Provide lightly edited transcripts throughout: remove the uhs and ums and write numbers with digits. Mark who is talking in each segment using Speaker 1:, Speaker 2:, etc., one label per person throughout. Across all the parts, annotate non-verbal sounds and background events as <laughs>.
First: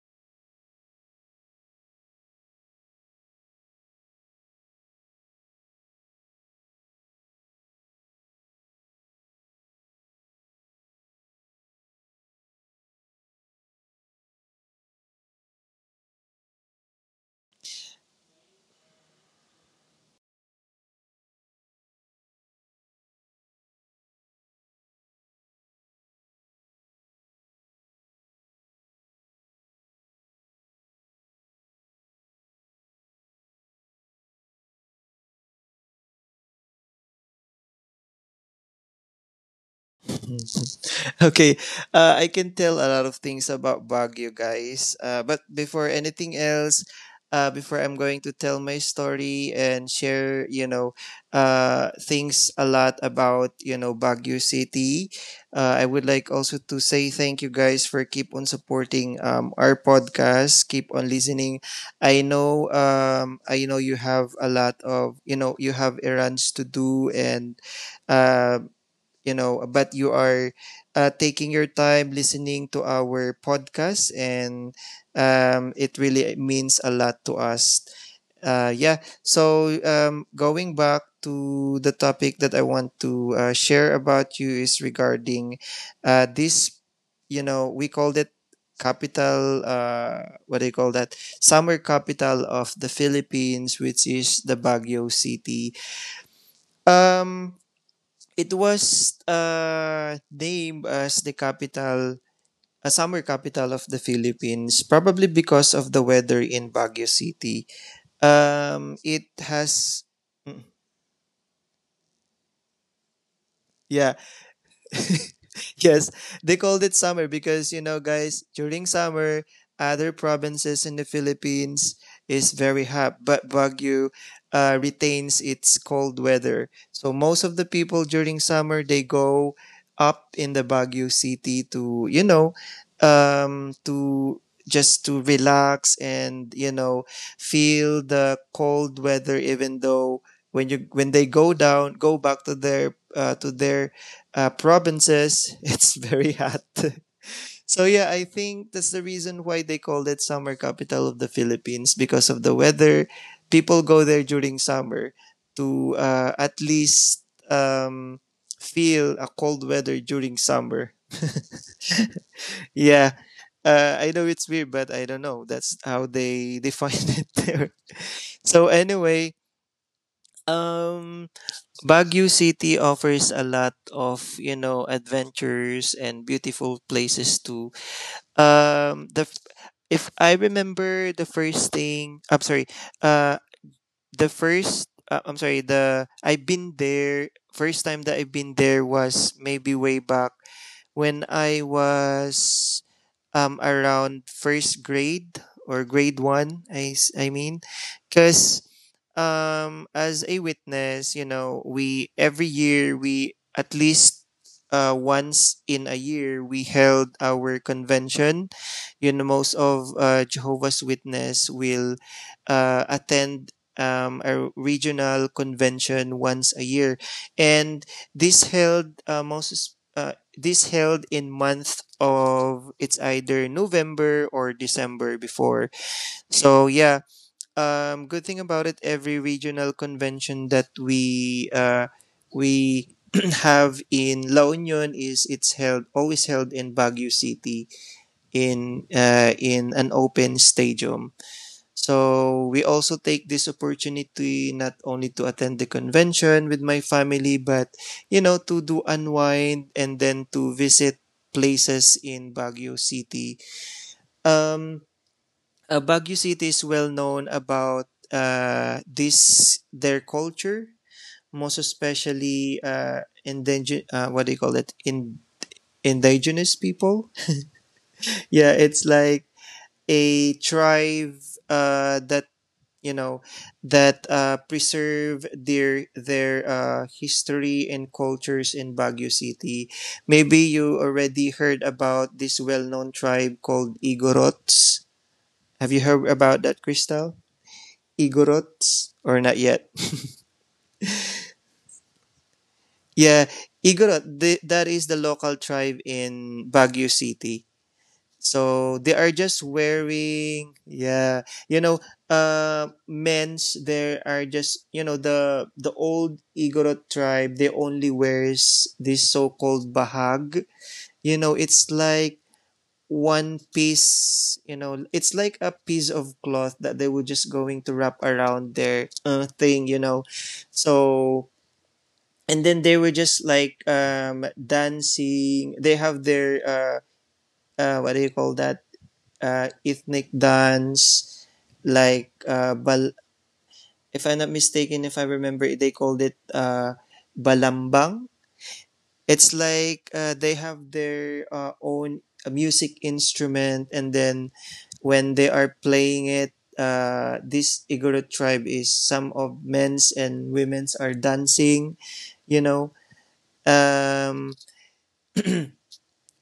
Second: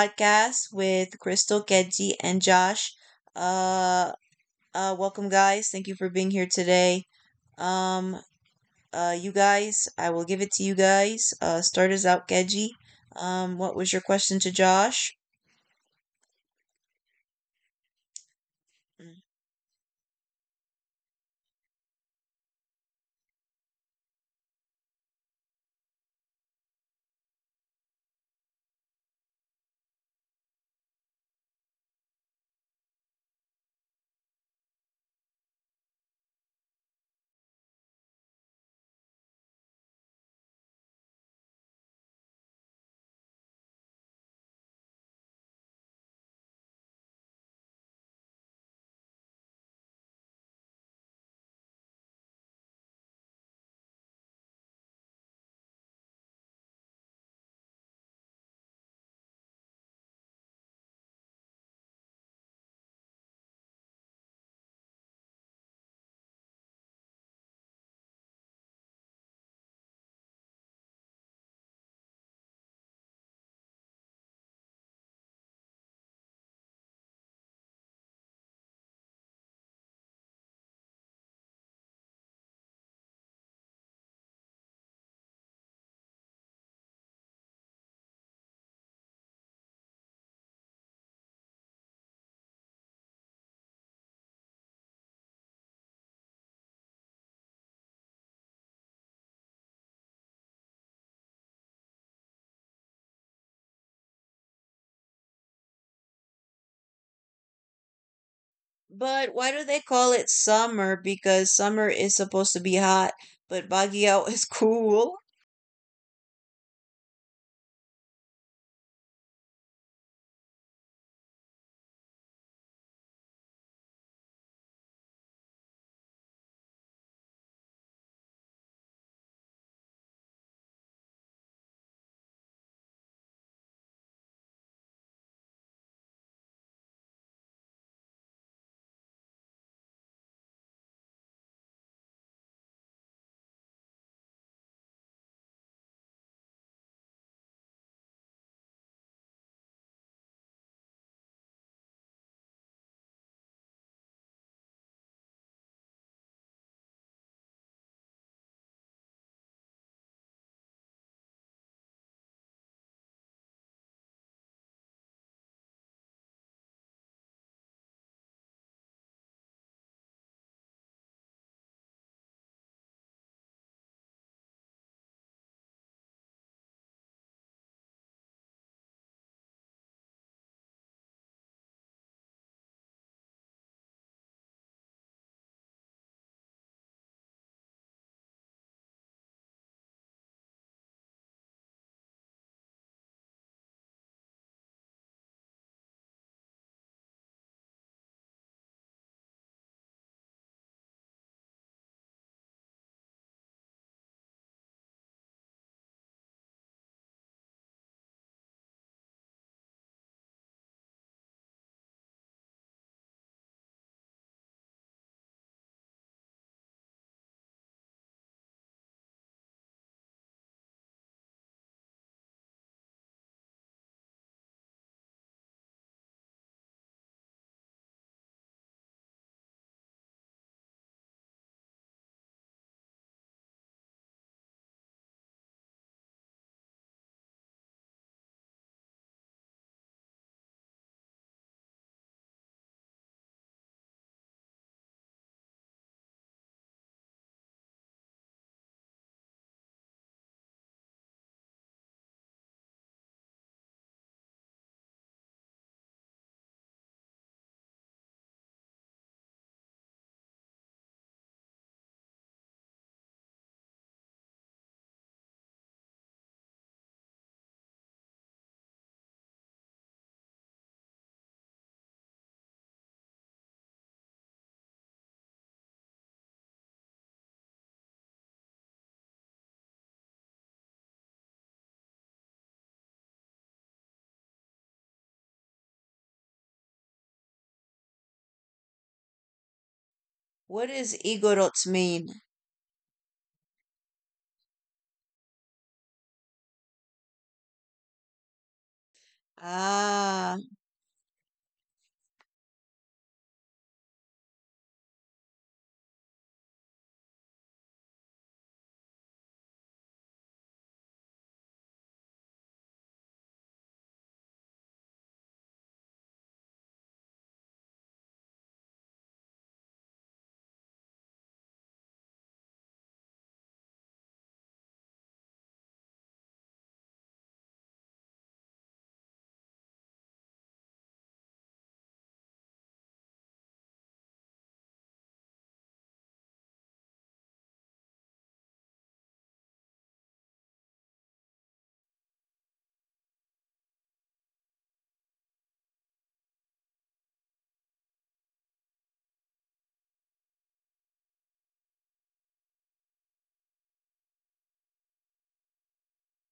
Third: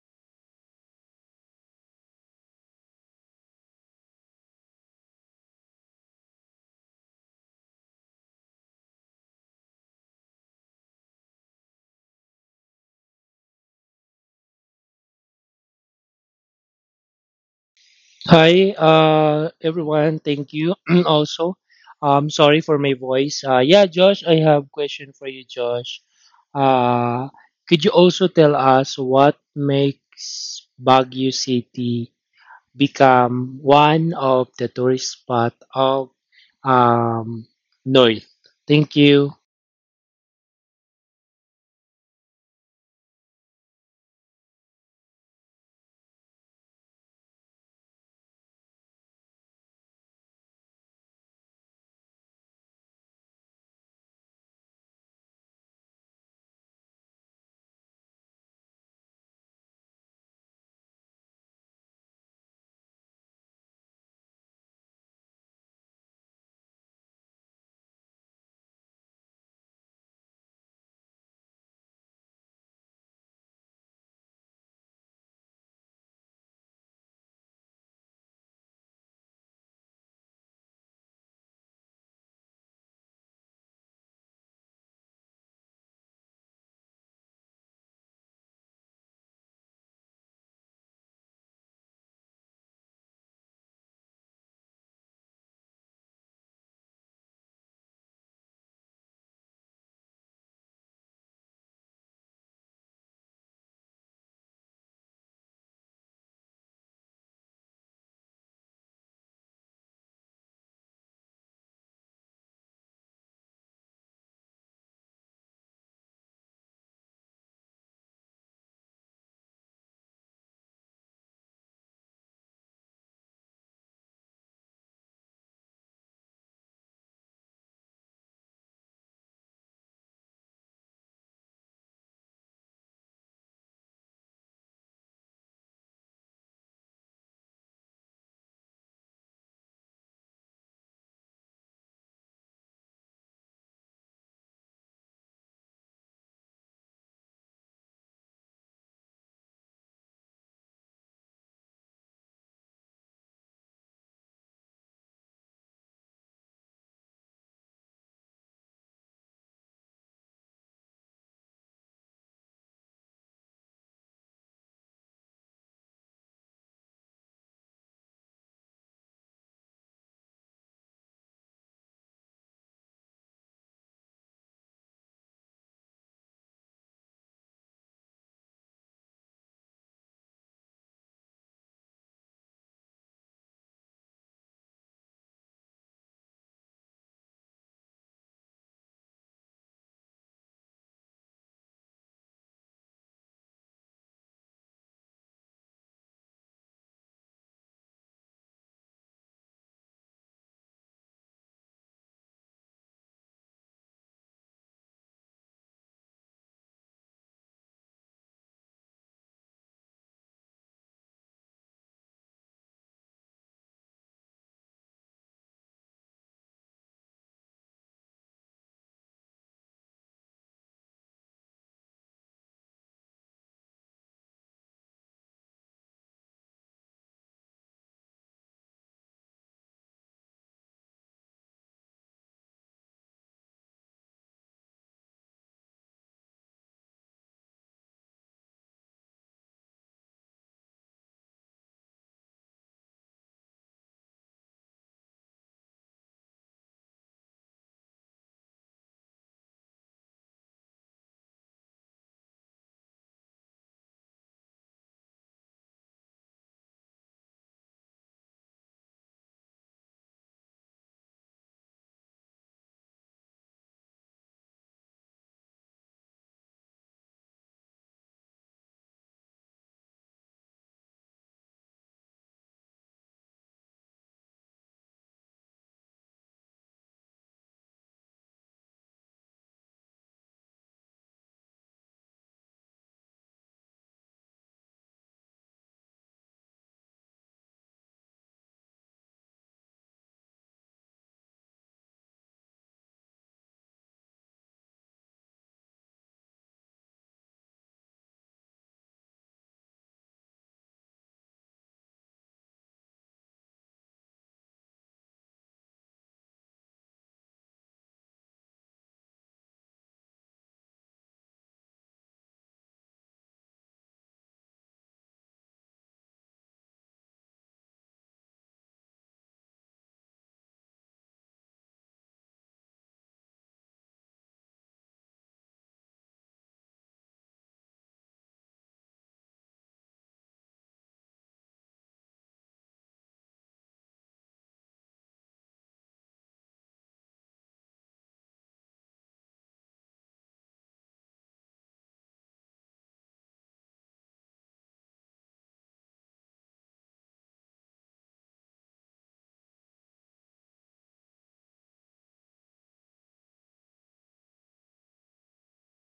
Speaker 1: podcast with Crystal, Kedji, and Josh. Uh, Welcome, guys. Thank you for being here today. Um, you guys, I will give it to you guys. Start us out, Kedji. What was your question to Josh?
Speaker 2: Hi, everyone. Thank you. <clears throat> Also, sorry for my voice. Yeah, Josh, I have question for you, Josh. Uh, could you also tell us what makes Baguio City become one of the tourist spot of um, North? Thank you.
Speaker 3: <laughs> okay, I can tell a lot of things about Baguio, guys. But before anything else, before I'm going to tell my story and share, things a lot about, you know, Baguio City. I would like also to say thank you guys for keep on supporting our podcast, keep on listening. I know you have a lot of, you know, you have errands to do and uh, but you are taking your time listening to our podcast, and it really means a lot to us. Yeah. So going back to the topic that I want to share about you is regarding this. You know, we called it capital. What do you call that? Summer capital of the Philippines, which is the Baguio City. Um, It was named as the capital, a summer capital of the Philippines, probably because of the weather in Baguio City. Um, it
Speaker 1: But why do they
Speaker 3: has,
Speaker 1: call it
Speaker 3: mm,
Speaker 1: summer? Because summer is supposed to be hot, but
Speaker 3: yeah,
Speaker 1: Baguio is <laughs> cool.
Speaker 3: <laughs> yes, they called it summer because you know, guys, during summer, other provinces in the Philippines is very hot, but Baguio retains its cold weather. So most of the people during summer they go up in the Baguio city to you know, to just to relax and you know feel the cold weather even though when they go down go back to their provinces, <laughs> it's very hot. <laughs> So yeah, I think that's the reason why they called it summer capital of the Philippines because of the weather. People go there during summer to at least um, feel a cold weather during summer. <laughs> Yeah, I know it's weird, but I don't know. That's how they <laughs> define it there. So anyway, um, Baguio City offers a lot of you know adventures and beautiful places to um the f- if I remember the first thing I'm sorry uh the first I'm sorry the I've been there first time that I've been there was maybe way back when I was around first grade or grade 1 I mean cuz as a witness you know we every year we at least once in a year we held our convention. You know most of Jehovah's witness will attend a regional convention once a year, and this held uh, most this held in month of it's either November or December before. So yeah, good thing about it, every regional convention that we <clears throat> have in La Union is it's held always held in Baguio City in an open stadium. So we also take this opportunity not only to attend the convention with my family, but you know to do unwind and then to visit places in Baguio City. Um, Baguio City is well known about this their culture, most especially indigenous. What do you call it? In indigenous people. <laughs> Yeah, it's like a tribe that you know that preserve their history and cultures in Baguio City. Maybe you already heard about this well known tribe called Igorots. Have you heard about that, Crystal? Igorots or not yet?
Speaker 1: What does igorots mean?
Speaker 3: Yeah, Igorot. The, that is the local tribe in Baguio City. So they are just
Speaker 1: Ah,
Speaker 3: wearing, yeah, you know, men's. There are just you know the old Igorot tribe. They only wears this so-called bahag. You know, it's like one piece you know it's like a piece of cloth that they were just going to wrap around their thing you know. So and then they were just like dancing. They have their what do you call that ethnic dance, like bal. If I'm not mistaken, if I remember, they called it balambang. It's like they have their own music instrument, and then when they are playing it, this Igorot tribe is some of men's and women's are dancing, you know. Um,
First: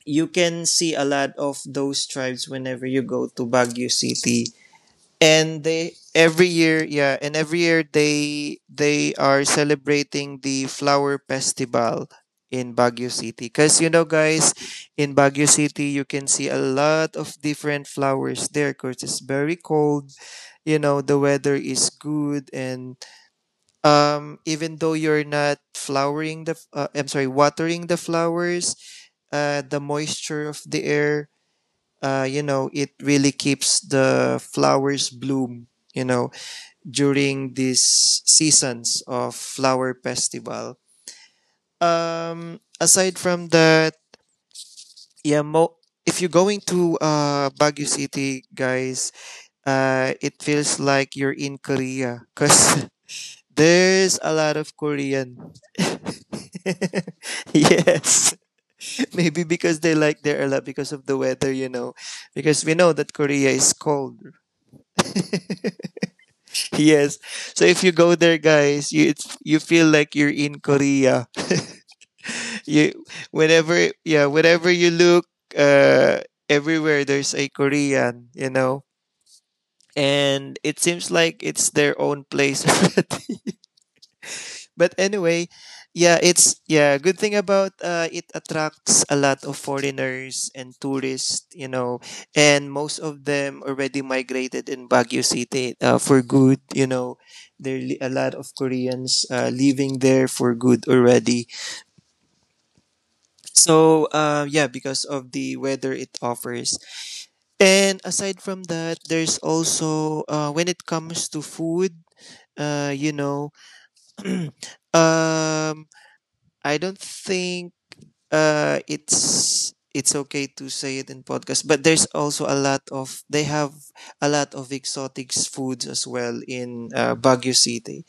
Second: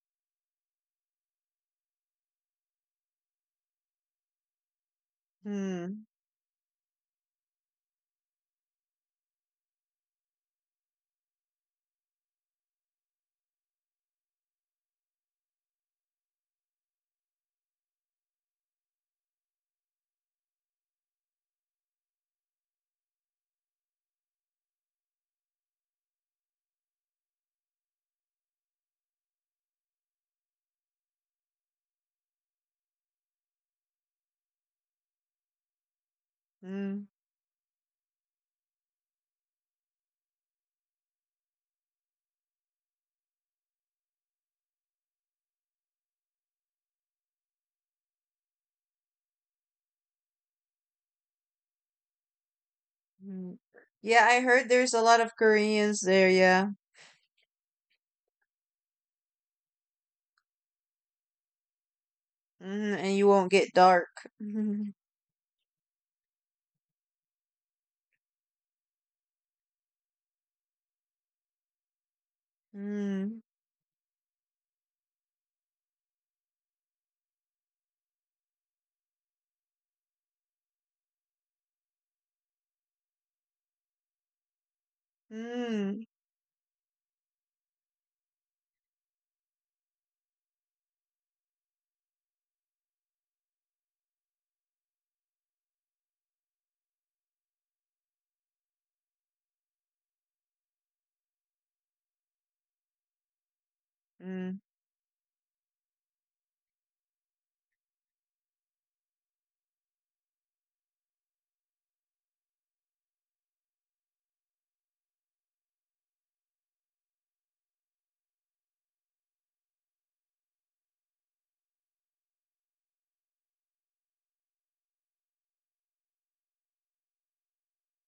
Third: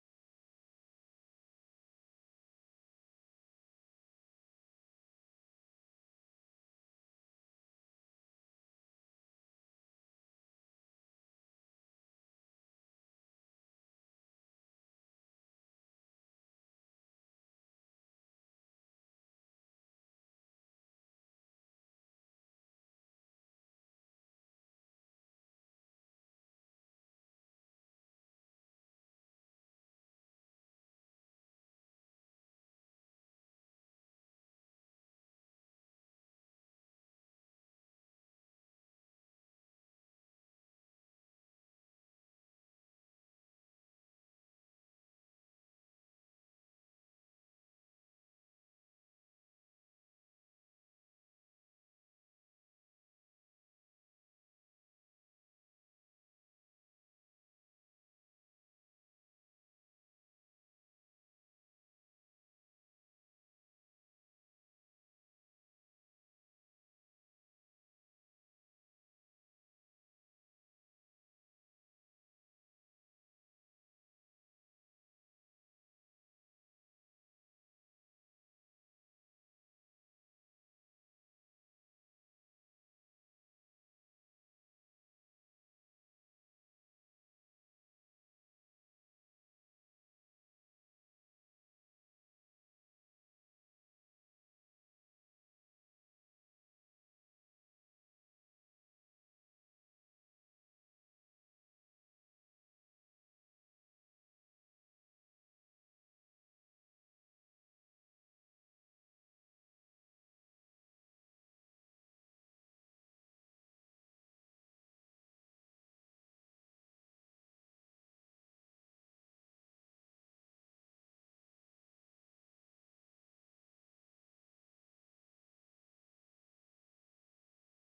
Speaker 3: you can see a lot of those tribes whenever you go to Baguio City. And they
Speaker 1: hmm.
Speaker 3: every year, yeah, and every year they are celebrating the flower festival in Baguio City. Cause you know guys, in Baguio City you can see a lot of different flowers there because it's very cold. You know, the weather is good and even though you're not flowering the I'm sorry, watering the flowers, the moisture of the air, you know, it really keeps the flowers bloom, you know,
Speaker 1: Mhm.
Speaker 3: during these seasons of flower festival. Aside from that, yeah, mo- if you're going to Baguio City, guys, it feels like you're in Korea because <laughs> there's
Speaker 1: Yeah,
Speaker 3: a
Speaker 1: I
Speaker 3: lot
Speaker 1: heard
Speaker 3: of
Speaker 1: there's a lot of
Speaker 3: Korean.
Speaker 1: Koreans there, yeah.
Speaker 3: <laughs> Yes, <laughs> maybe because they like there a lot because of the weather, you know, because we know
Speaker 1: Mm,
Speaker 3: that
Speaker 1: and you
Speaker 3: Korea
Speaker 1: won't
Speaker 3: is
Speaker 1: get dark.
Speaker 3: cold.
Speaker 1: <laughs>
Speaker 3: <laughs> Yes. So if you go there, guys, you feel like you're in Korea. <laughs> you
Speaker 1: Mm,
Speaker 3: whenever you look, uh, everywhere there's a Korean, you know, and it seems like it's their own place. <laughs> But
Speaker 1: mm,
Speaker 3: anyway,
Speaker 1: mm,
Speaker 3: good thing about it attracts a lot of foreigners and tourists, you know, and most of them already migrated in Baguio City for good, you know. There are a lot of Koreans living there for good already. So,
Speaker 1: mm,
Speaker 3: yeah, because of the weather it offers. And aside from that, there's also when it comes to food, you know, <clears throat> um I don't think it's okay to say it in podcast, but there's also a lot of they have a lot of exotic foods as well in Baguio City.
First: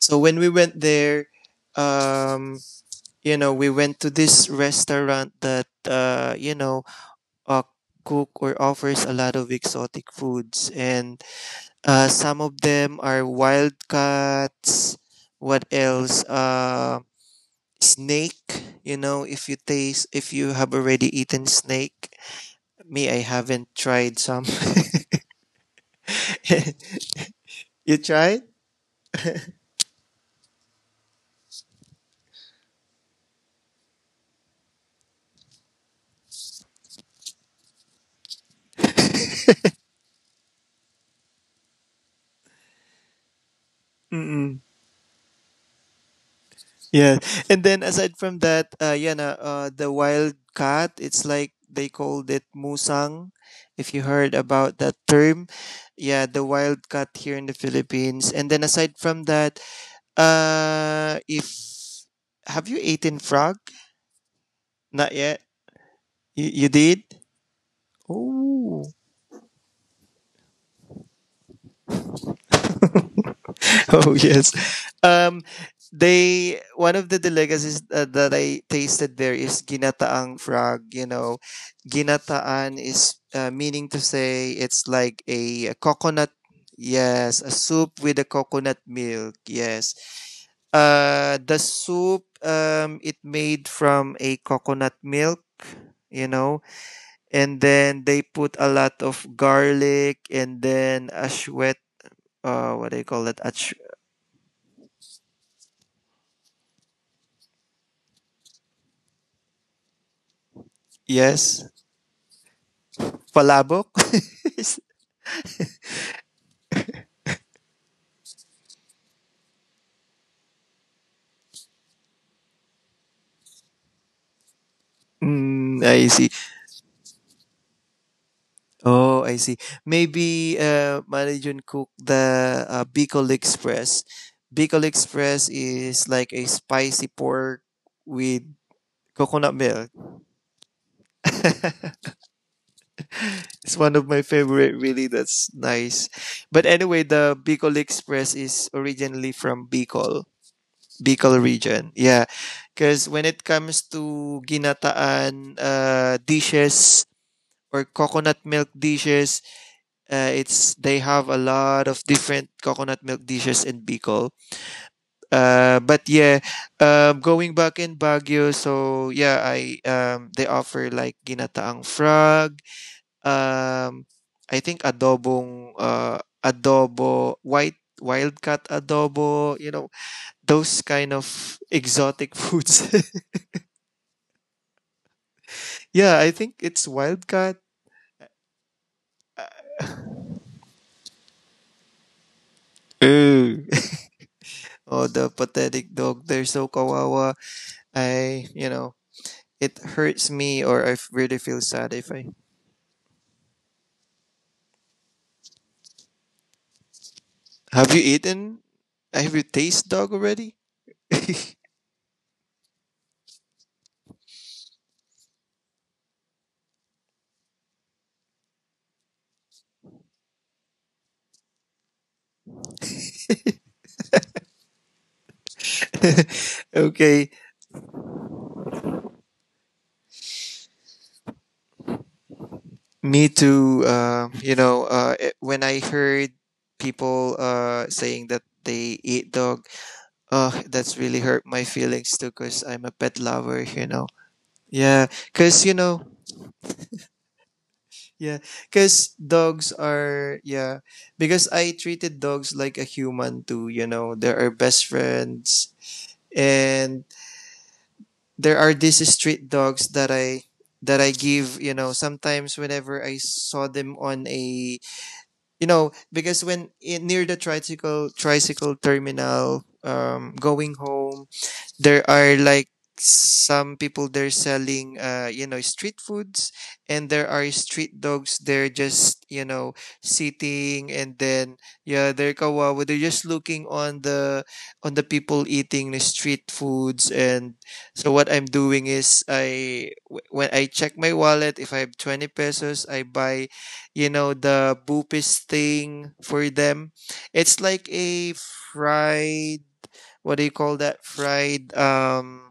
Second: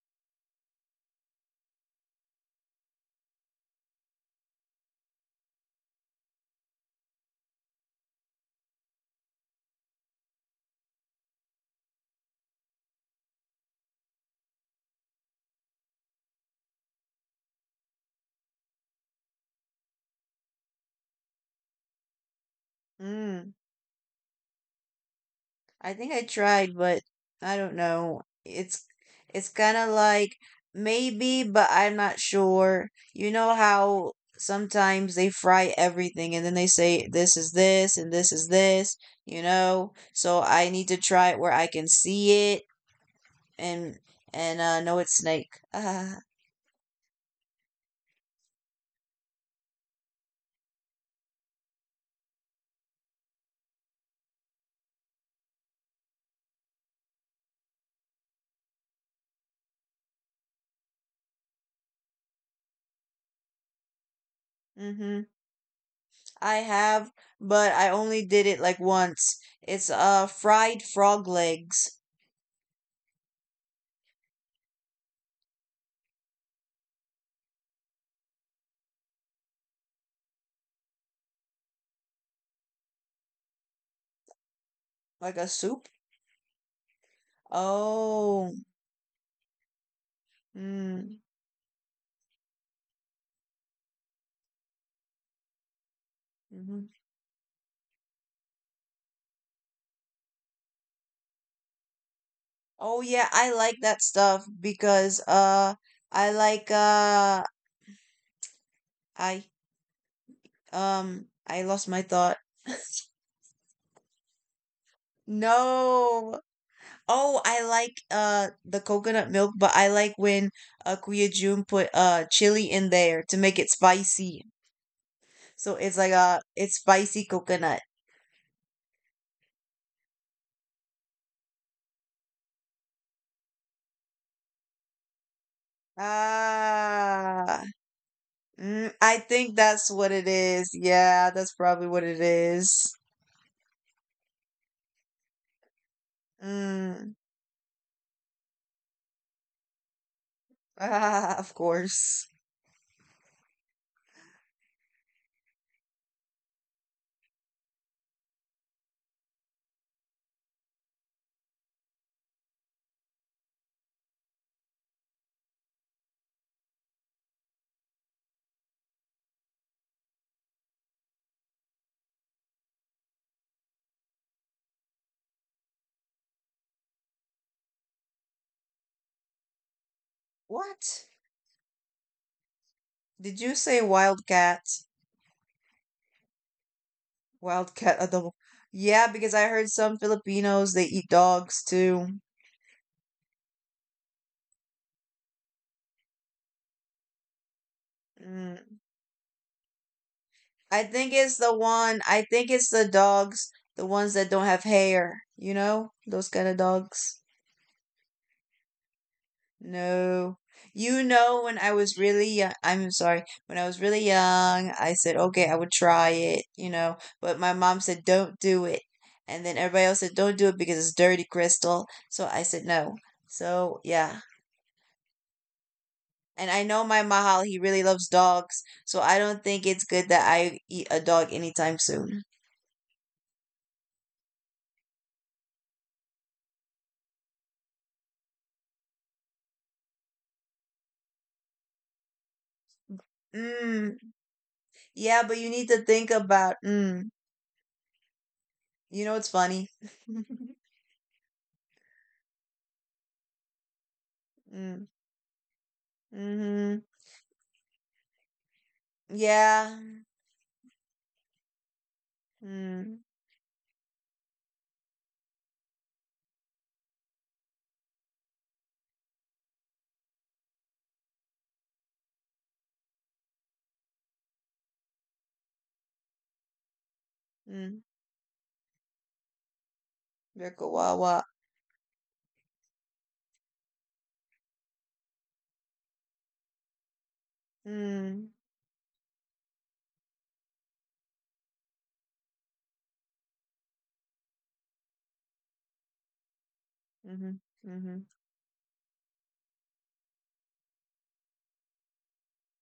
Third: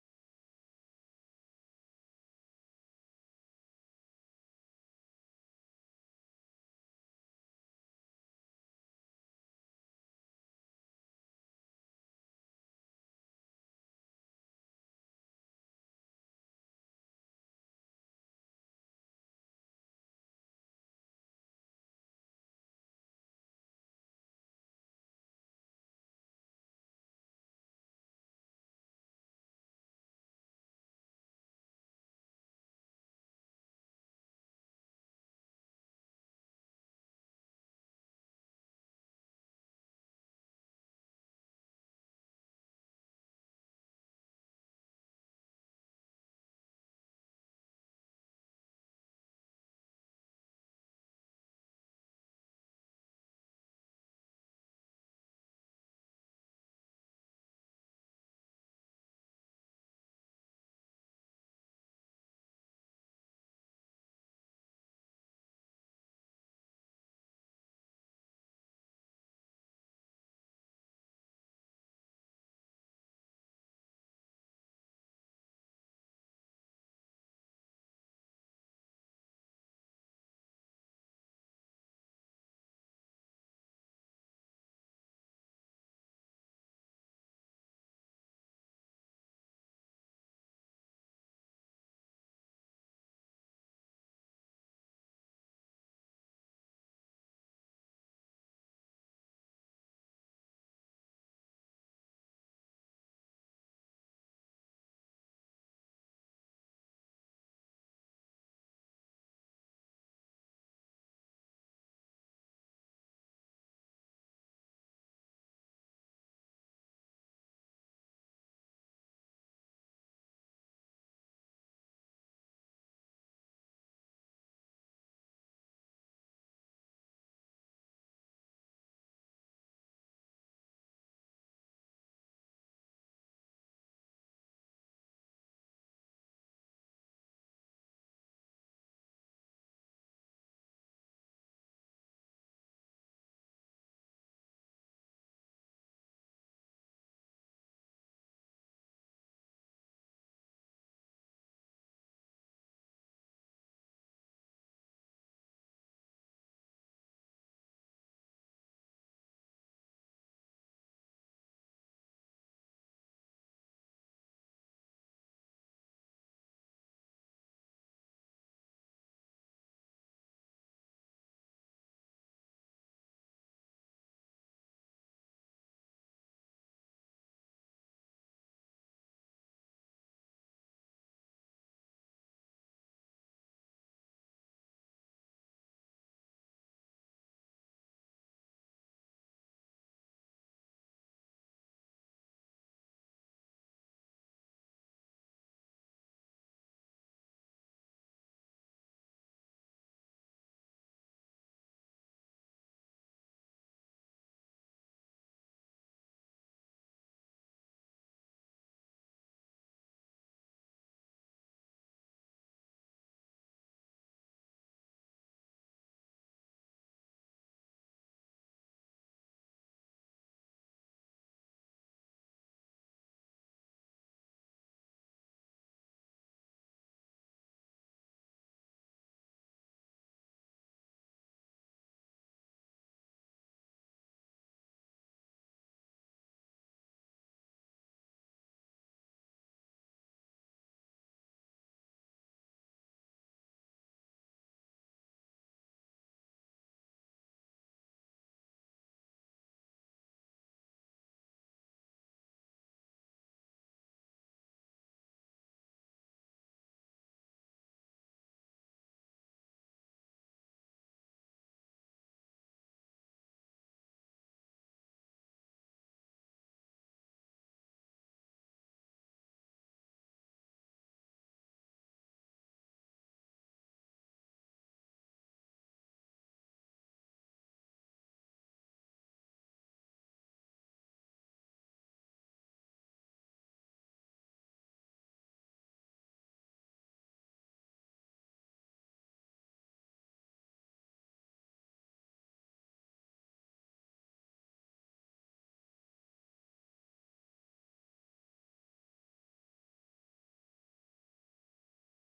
Speaker 3: So when we went there, um you know we went to this restaurant that you know uh, cook or offers a lot of exotic foods, and some of them are wild cats. What else, snake. You know if you taste if you have already eaten snake, me I
Speaker 1: mm.
Speaker 3: haven't tried some.
Speaker 1: I think I tried,
Speaker 3: <laughs>
Speaker 1: but I don't
Speaker 3: You
Speaker 1: know.
Speaker 3: tried.
Speaker 1: It's kind of like maybe, but I'm not sure. You know how sometimes they fry everything and then they say this is this and this is this, you know? So I need to try it where I can see it and and
Speaker 3: Mm-mm.
Speaker 1: no, it's snake. <laughs>
Speaker 3: Yeah, and then aside from that the wild cat, it's like they called it musang, if you heard about that term. Yeah, the wild cat here in the Philippines. And then aside from that, if have you eaten frog? Not
Speaker 1: Mhm.
Speaker 3: yet. you,
Speaker 1: I
Speaker 3: you did.
Speaker 1: have, but I only did it like
Speaker 3: Oh,
Speaker 1: once. It's fried frog legs,
Speaker 3: <laughs> oh yes. Um, they one of the delicacies that I tasted there is ginataang frog. You know, ginataan is meaning to say it's like
Speaker 1: like a
Speaker 3: a,
Speaker 1: soup.
Speaker 3: coconut. Yes, a soup with a
Speaker 1: Oh.
Speaker 3: coconut milk. Yes.
Speaker 1: Mm.
Speaker 3: The soup it made from a coconut milk. You know,
Speaker 1: Hmm.
Speaker 3: and then they put a lot of garlic and then ashwet. What
Speaker 1: Oh
Speaker 3: do you call
Speaker 1: yeah,
Speaker 3: that?
Speaker 1: I like
Speaker 3: Ach-
Speaker 1: that stuff because I like I um, I
Speaker 3: yes.
Speaker 1: lost my thought. <laughs>
Speaker 3: Palabok? <laughs>
Speaker 1: No. Oh, I like the coconut milk, but I like when Kuya Jun put chili in there to make it spicy. So
Speaker 3: Mm,
Speaker 1: it's like
Speaker 3: I see.
Speaker 1: it's spicy coconut.
Speaker 3: Oh, I see. Maybe Marijun cooked the Bicol Express. Bicol Express is like a spicy
Speaker 1: Ah,
Speaker 3: pork with
Speaker 1: mm, I think
Speaker 3: coconut
Speaker 1: that's
Speaker 3: milk.
Speaker 1: what it is. Yeah, that's probably what
Speaker 3: <laughs>
Speaker 1: it is.
Speaker 3: It's one of my favorite. Really, that's nice. But anyway,
Speaker 1: Mm,
Speaker 3: the Bicol Express is originally from Bicol,
Speaker 1: <laughs> ah,
Speaker 3: Bicol
Speaker 1: of
Speaker 3: region.
Speaker 1: course.
Speaker 3: Yeah, because when it comes to ginataan dishes or coconut milk dishes, it's they have a lot of different coconut milk dishes in Bicol. Uh, but yeah, Going back in Baguio, so yeah, I they offer like ginataang frog. Um, I think adobo white wildcat adobo. You know those
Speaker 1: What?
Speaker 3: kind of exotic foods.
Speaker 1: Did you say wildcat?
Speaker 3: <laughs> Yeah, I think it's wildcat.
Speaker 1: Wildcat adobo. Yeah, because I heard some Filipinos they eat dogs too.
Speaker 3: Ooh. <laughs> Oh, the pathetic dog. They're so kawawa. I, you
Speaker 1: Mm,
Speaker 3: know, it hurts me
Speaker 1: I
Speaker 3: or I
Speaker 1: think it's
Speaker 3: really
Speaker 1: the
Speaker 3: feel sad
Speaker 1: one.
Speaker 3: if
Speaker 1: I
Speaker 3: I
Speaker 1: think it's the dogs, the ones that don't have hair. You know, those kind of dogs.
Speaker 3: have you eaten have you tasted dog
Speaker 1: No.
Speaker 3: already?
Speaker 1: You know, when I was really young, I'm sorry, when I was really young, I said, okay, I would try it, but my mom said, don't do it. And then everybody else said, don't do it because it's dirty, Crystal. So I said, no. So yeah. And I know
Speaker 3: <laughs>
Speaker 1: my
Speaker 3: Okay,
Speaker 1: Mahal, he really loves dogs. So I don't think it's good that I eat a dog anytime soon.
Speaker 3: me too. When I heard people saying that they eat dog, that's really hurt my feelings too because I'm a pet lover, you
Speaker 1: Mm.
Speaker 3: know. Yeah,
Speaker 1: Yeah, but you need
Speaker 3: because, you
Speaker 1: to think
Speaker 3: know,
Speaker 1: about, mm.
Speaker 3: yeah,
Speaker 1: You know,
Speaker 3: because
Speaker 1: it's funny.
Speaker 3: dogs are,
Speaker 1: <laughs>
Speaker 3: yeah, because I treated dogs like a human too, you know, they're our
Speaker 1: Mm.
Speaker 3: best friends.
Speaker 1: Mm-hmm.
Speaker 3: And there are these street
Speaker 1: Yeah.
Speaker 3: dogs that I give, you know, sometimes
Speaker 1: Mm.
Speaker 3: whenever I saw them on a, you know, because when in, near the tricycle terminal, going home, there are like some people they're selling you know street foods, and there are
Speaker 1: Mm.
Speaker 3: street dogs they're just you know
Speaker 1: They're
Speaker 3: sitting and
Speaker 1: kawawa.
Speaker 3: then yeah they're kawawa, they're just looking on the people eating the street foods. And so
Speaker 1: Mm,
Speaker 3: what I'm doing is when I check my wallet if I have 20 pesos I buy you know the bupis thing for them.
Speaker 1: mhm,
Speaker 3: It's like
Speaker 1: mhm,
Speaker 3: a fried what do you call that fried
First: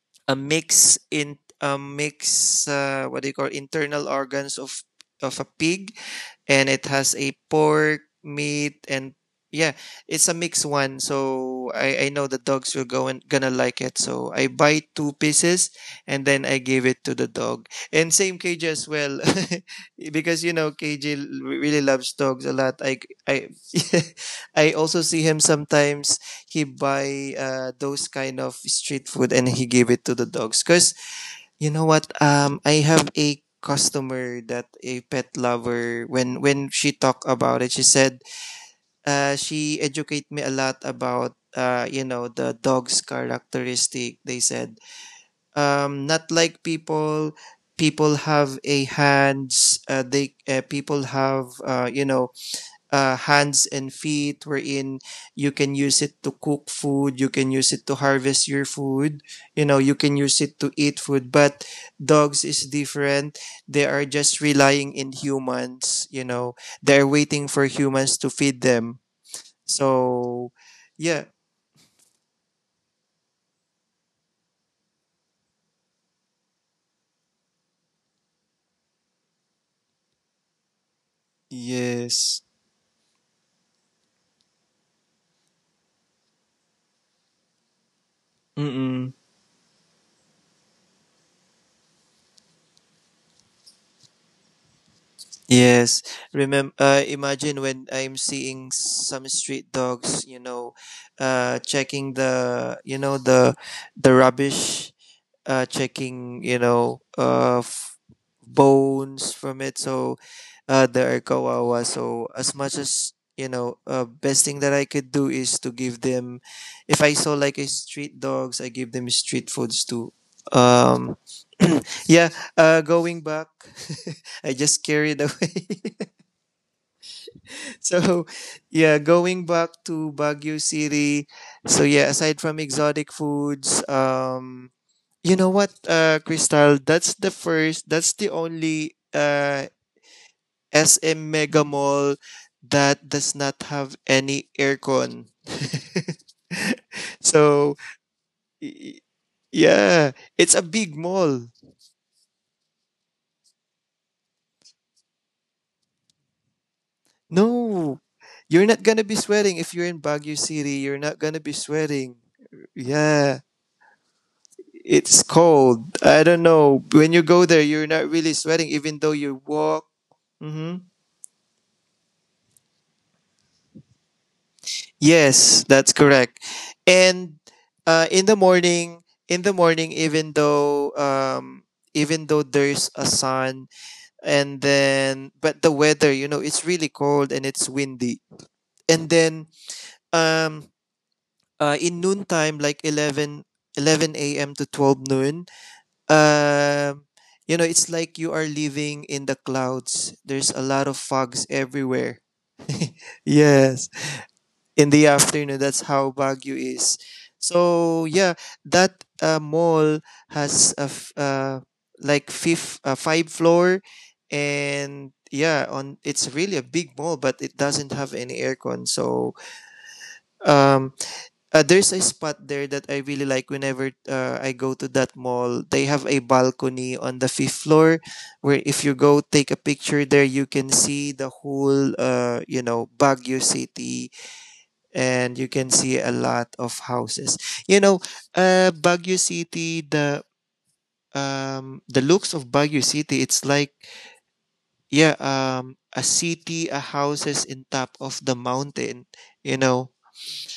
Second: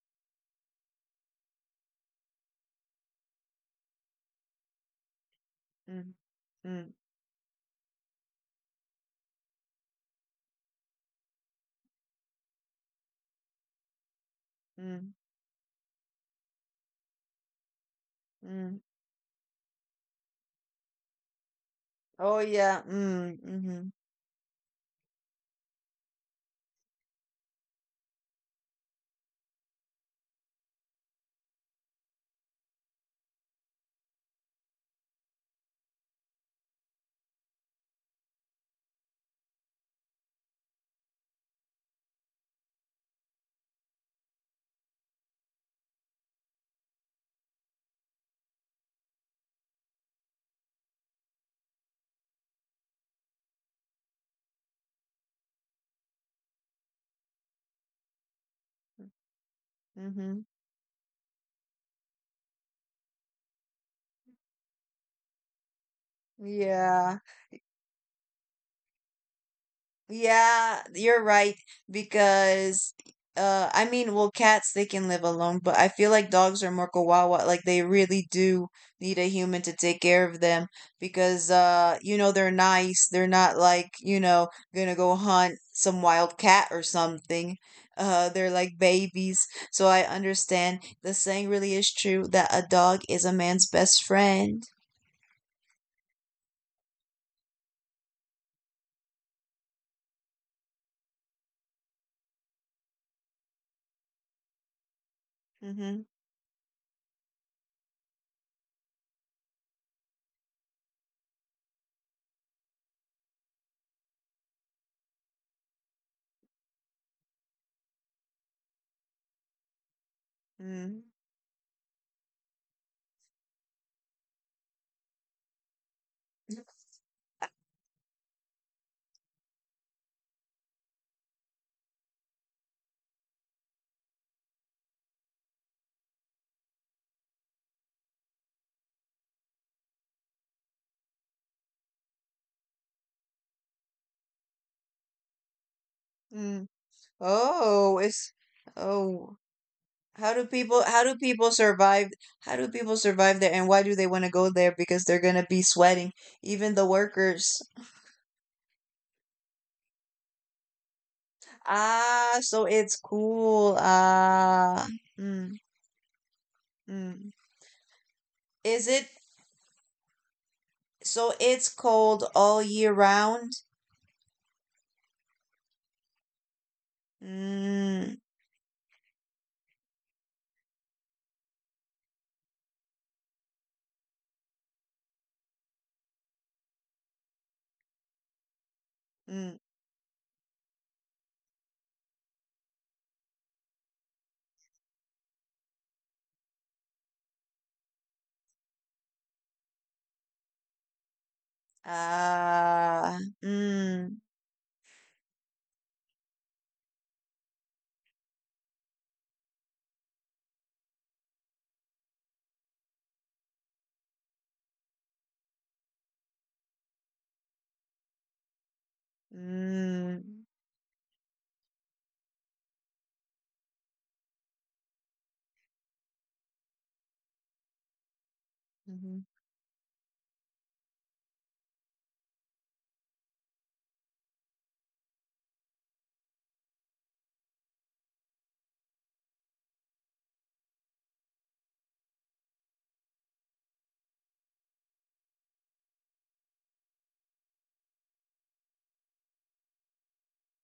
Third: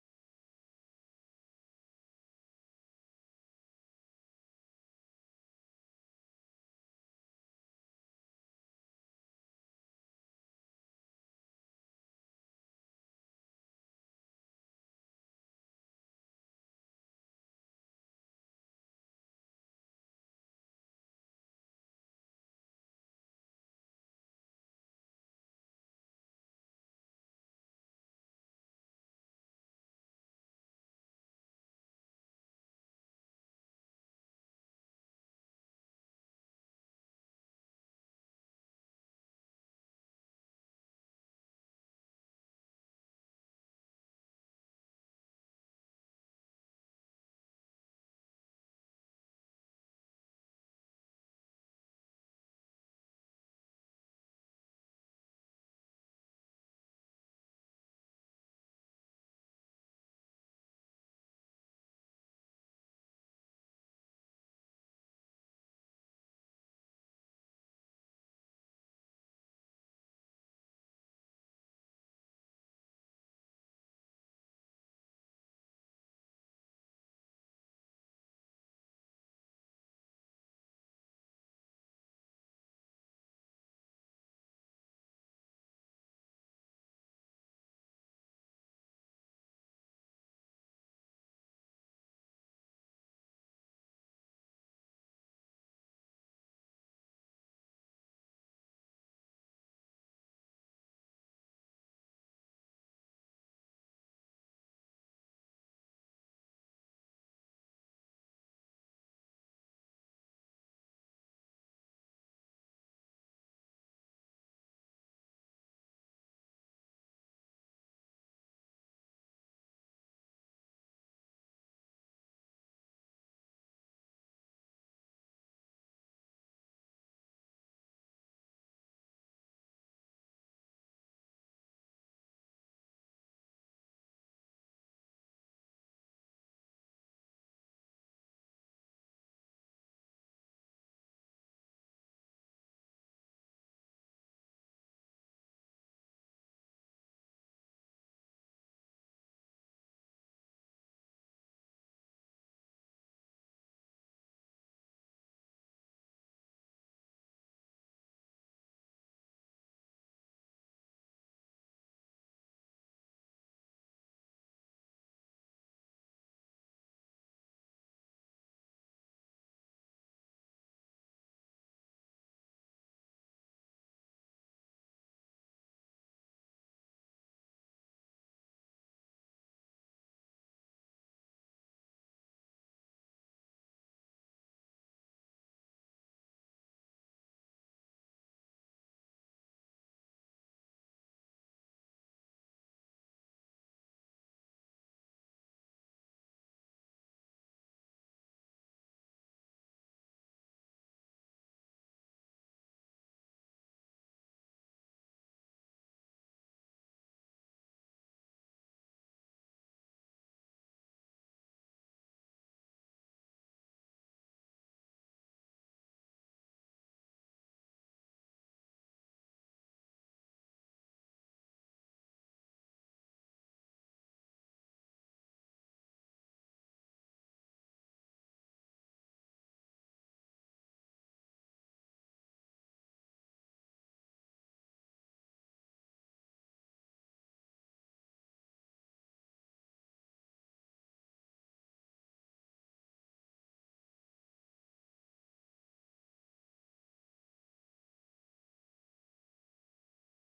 Speaker 3: <tsk> a mix what do you call internal organs of a pig,
Speaker 1: mm,
Speaker 3: and it
Speaker 1: mm,
Speaker 3: has a pork, meat, and yeah, it's a mixed one. So I know the dogs will go and gonna like it. So I buy
Speaker 1: mm,
Speaker 3: two pieces and then I give it to the dog. And same KJ
Speaker 1: mm.
Speaker 3: as well, <laughs> because you know KJ really loves
Speaker 1: Oh
Speaker 3: dogs a lot.
Speaker 1: yeah.
Speaker 3: I
Speaker 1: Mm,
Speaker 3: I
Speaker 1: mhm,
Speaker 3: <laughs> I also see him sometimes. He buy those kind of street food and he give it to the dogs because you know what? I have a customer that a pet lover. When she talked about it, she said, she educate me a lot about you know, the dog's characteristic. They said, not like people. People have a hands. They people have you know hands and feet wherein you can use it to cook food, you can use it to harvest your food, you know, you can use
Speaker 1: mhm.
Speaker 3: it to eat food. But dogs is different, they are just relying in humans, you know, they're
Speaker 1: Yeah.
Speaker 3: waiting for humans to feed them. So
Speaker 1: Yeah, you're
Speaker 3: yeah,
Speaker 1: right because I mean, well cats they can live alone, but I feel like dogs are more kawawa, like they really do need a human to take care of them because you know
Speaker 3: yes.
Speaker 1: they're nice. They're not like, you know, going to go hunt some wild cat or something. They're like
Speaker 3: Mm-mm.
Speaker 1: babies. So I understand the saying really is true that a dog is a man's best friend.
Speaker 3: Yes, remember, imagine when I'm seeing some street dogs, you know, checking the, you know, the rubbish,
Speaker 1: Mhm.
Speaker 3: checking, you know, bones from it. So there are kawawa. So as much as you know, best thing that I could do is to give them. If I saw like a street dogs, I give them street foods too.
Speaker 1: Mm.
Speaker 3: Um, yeah. Going back, <laughs> I just carried away. <laughs> So yeah, going back to Baguio City. So yeah, aside from exotic foods, you know what, Crystal? That's the only SM Mega Mall that does not have any aircon.
Speaker 1: Mm.
Speaker 3: <laughs> So,
Speaker 1: Oh, it's
Speaker 3: y-
Speaker 1: oh.
Speaker 3: yeah, it's a big
Speaker 1: How do
Speaker 3: mall.
Speaker 1: people survive how do people survive there and why do they want to go there because they're going to be sweating even the workers.
Speaker 3: No, you're not gonna be sweating if you're in Baguio City. You're not gonna be sweating.
Speaker 1: Ah, so it's
Speaker 3: Yeah,
Speaker 1: cool. Ah.
Speaker 3: it's
Speaker 1: Mm,
Speaker 3: cold. I don't know. When you
Speaker 1: mm.
Speaker 3: go there, you're not really sweating,
Speaker 1: Is
Speaker 3: even
Speaker 1: it
Speaker 3: though you walk. Mm-hmm.
Speaker 1: so it's cold all year round?
Speaker 3: Yes, that's correct. And uh,
Speaker 1: Mm,
Speaker 3: in the morning, in the morning, even though even though there's a sun, and then but the weather, you know, it's really cold and it's windy. And then
Speaker 1: mm.
Speaker 3: um, in noontime, like eleven a.m. to 12 noon, um, you know, it's like you are living in the clouds. There's a lot of fogs everywhere.
Speaker 1: Ah.
Speaker 3: <laughs> Yes.
Speaker 1: Mm.
Speaker 3: In the afternoon. That's how Baguio is. So yeah, that mall has a f- like fifth five floor, and yeah, on it's really a big mall, but it doesn't have any aircon. So
Speaker 1: Mm.
Speaker 3: um, there's a spot there that I really like. Whenever I go to that mall, they have a balcony on the fifth floor, where if you
Speaker 1: Mm.
Speaker 3: go take a picture there, you can see the whole you know Baguio city, and you can see a lot of houses. You know, Baguio City, the looks of Baguio City, it's like yeah, a city, a houses in top of the mountain. You know,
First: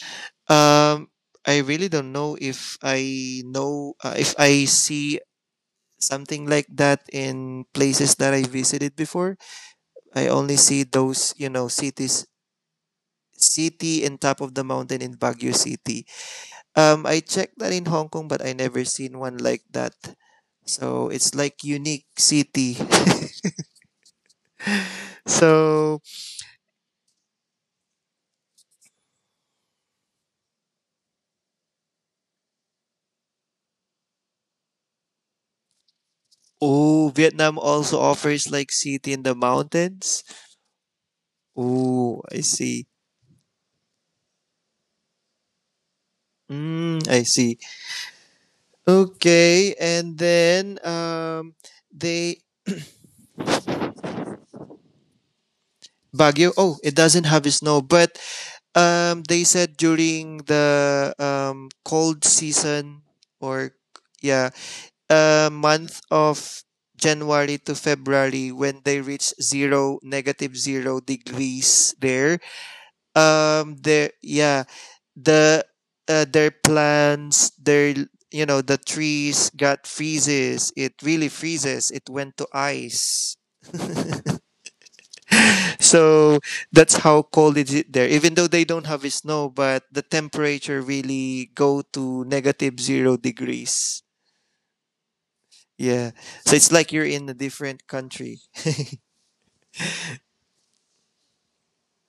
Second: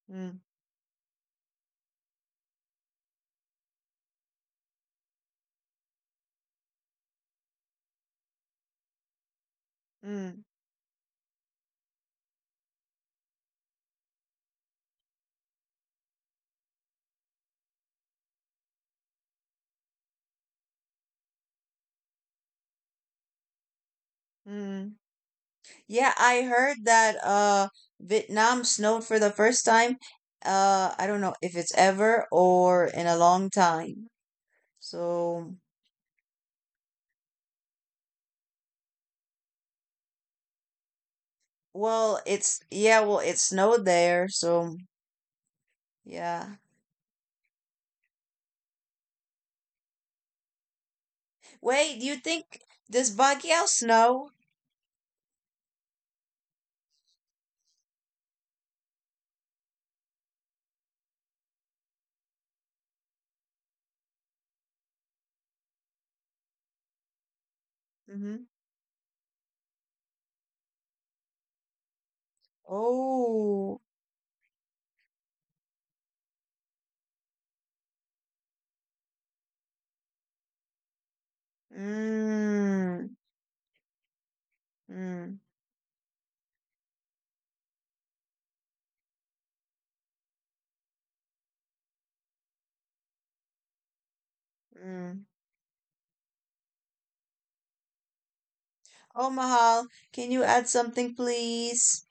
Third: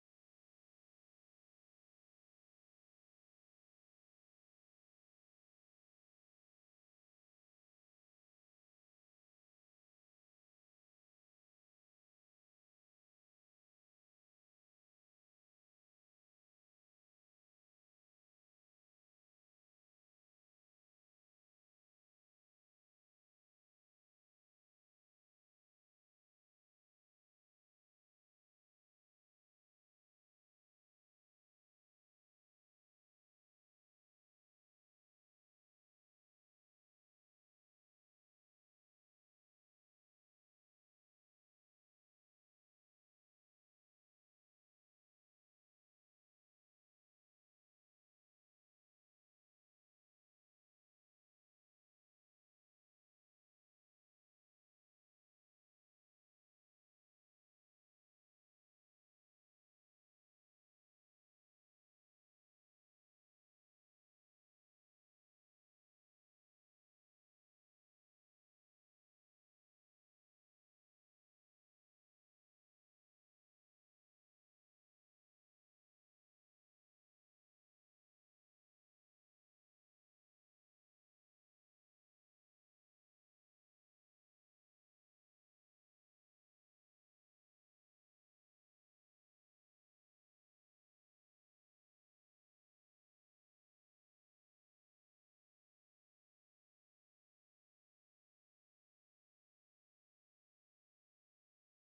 Speaker 1: Mm.
Speaker 3: um, I really don't know if I see something like that in places that I visited before. I
Speaker 1: Mm.
Speaker 3: only see those, you know, city in top of the mountain in Baguio City. I checked that in Hong Kong, but I never seen one like that. So it's like unique city. <laughs>
Speaker 1: Mm.
Speaker 3: So
Speaker 1: Yeah, I heard that Vietnam snowed for the first time. I don't know if it's ever or in a long time. So,
Speaker 3: oh, Vietnam also offers like city in the mountains.
Speaker 1: well,
Speaker 3: Oh, I
Speaker 1: it's
Speaker 3: see.
Speaker 1: yeah, well, it snowed there, so yeah.
Speaker 3: Mm, I see. Okay, and then
Speaker 1: Wait, do you
Speaker 3: they
Speaker 1: think does Baguio snow?
Speaker 3: Baguio. Oh, it doesn't have snow, but they said during the cold season or yeah month of January to
Speaker 1: Mm-hmm.
Speaker 3: February when they reach zero, negative 0 degrees there. um
Speaker 1: Oh.
Speaker 3: there yeah the their plants, their, you know, the trees got freezes, it really freezes, it went to
Speaker 1: Mm.
Speaker 3: ice.
Speaker 1: Mm.
Speaker 3: So that's how cold is it is there, even though they don't have snow, but the temperature really go to negative 0 degrees.
Speaker 1: Mm.
Speaker 3: Yeah, so it's like you're in a different country.
Speaker 1: Oh, Mahal, can you add something, please?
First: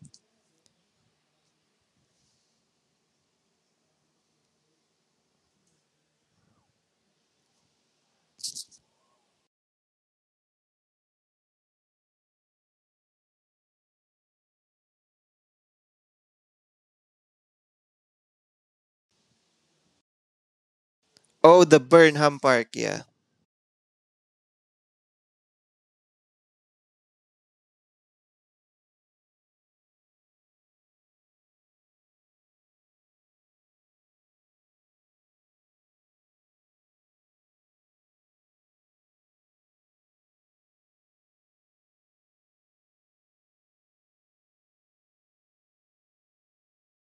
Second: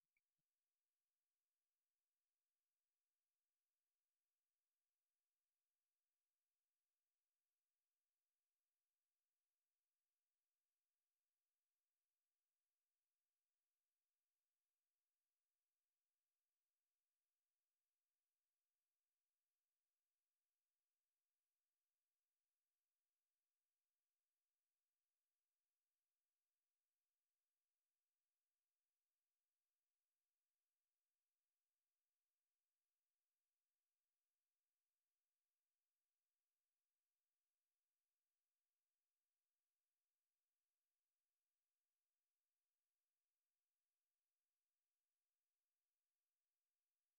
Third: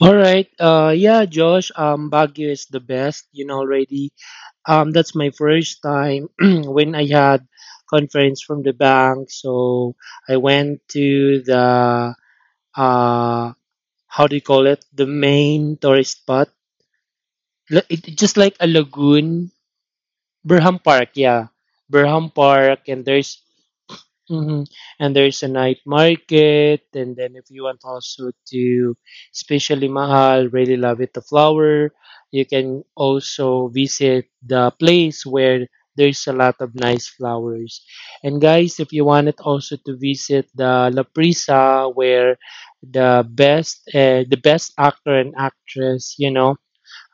Speaker 2: All right. Yeah, Josh. Baguio is the best. You know already. That's my first time <clears throat> when I had conference from the bank. So I went to the uh, how do you call it? The main tourist spot, it just like a lagoon, Berham Park. Yeah,
Speaker 3: Oh, the
Speaker 2: Berham
Speaker 3: Burnham Park.
Speaker 2: Park,
Speaker 3: Yeah.
Speaker 2: hmm And there's a night market, and then if you want also to, especially Mahal, really love it, the flower, you can also visit the place where there's a lot of nice flowers. And guys, if you wanted also to visit the La Prisa, where the best actor and actress, you know,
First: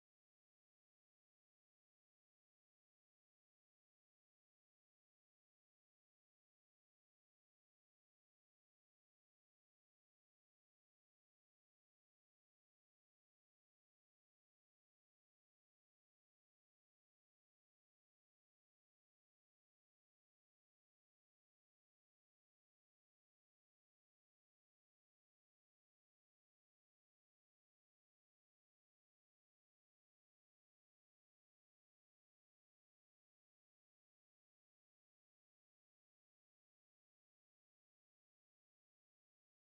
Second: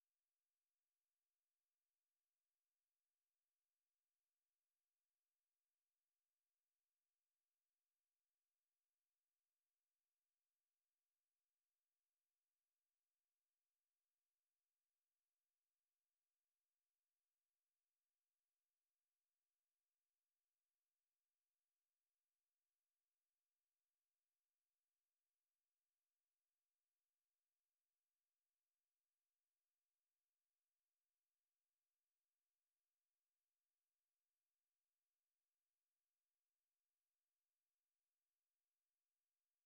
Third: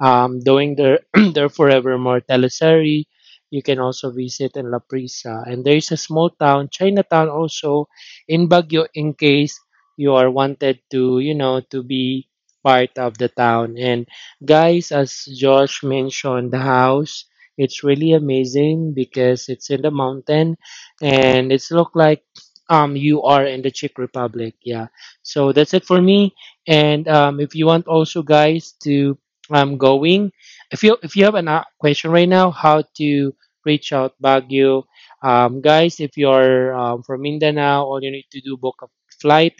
Speaker 2: um, doing their <clears throat> their Forevermore teleserie. You can also visit in La Prisa. And there is a small town, Chinatown also, in Baguio in case you are wanted to, to be part of the town. And guys, as Josh mentioned, the house, it's really amazing because it's in the mountain and it's look like you are in the Czech Republic. Yeah. So that's it for me. And if you want also guys to going. If you have a question right now, how to reach out Baguio, guys? If you are from Mindanao, all you need to do book a flight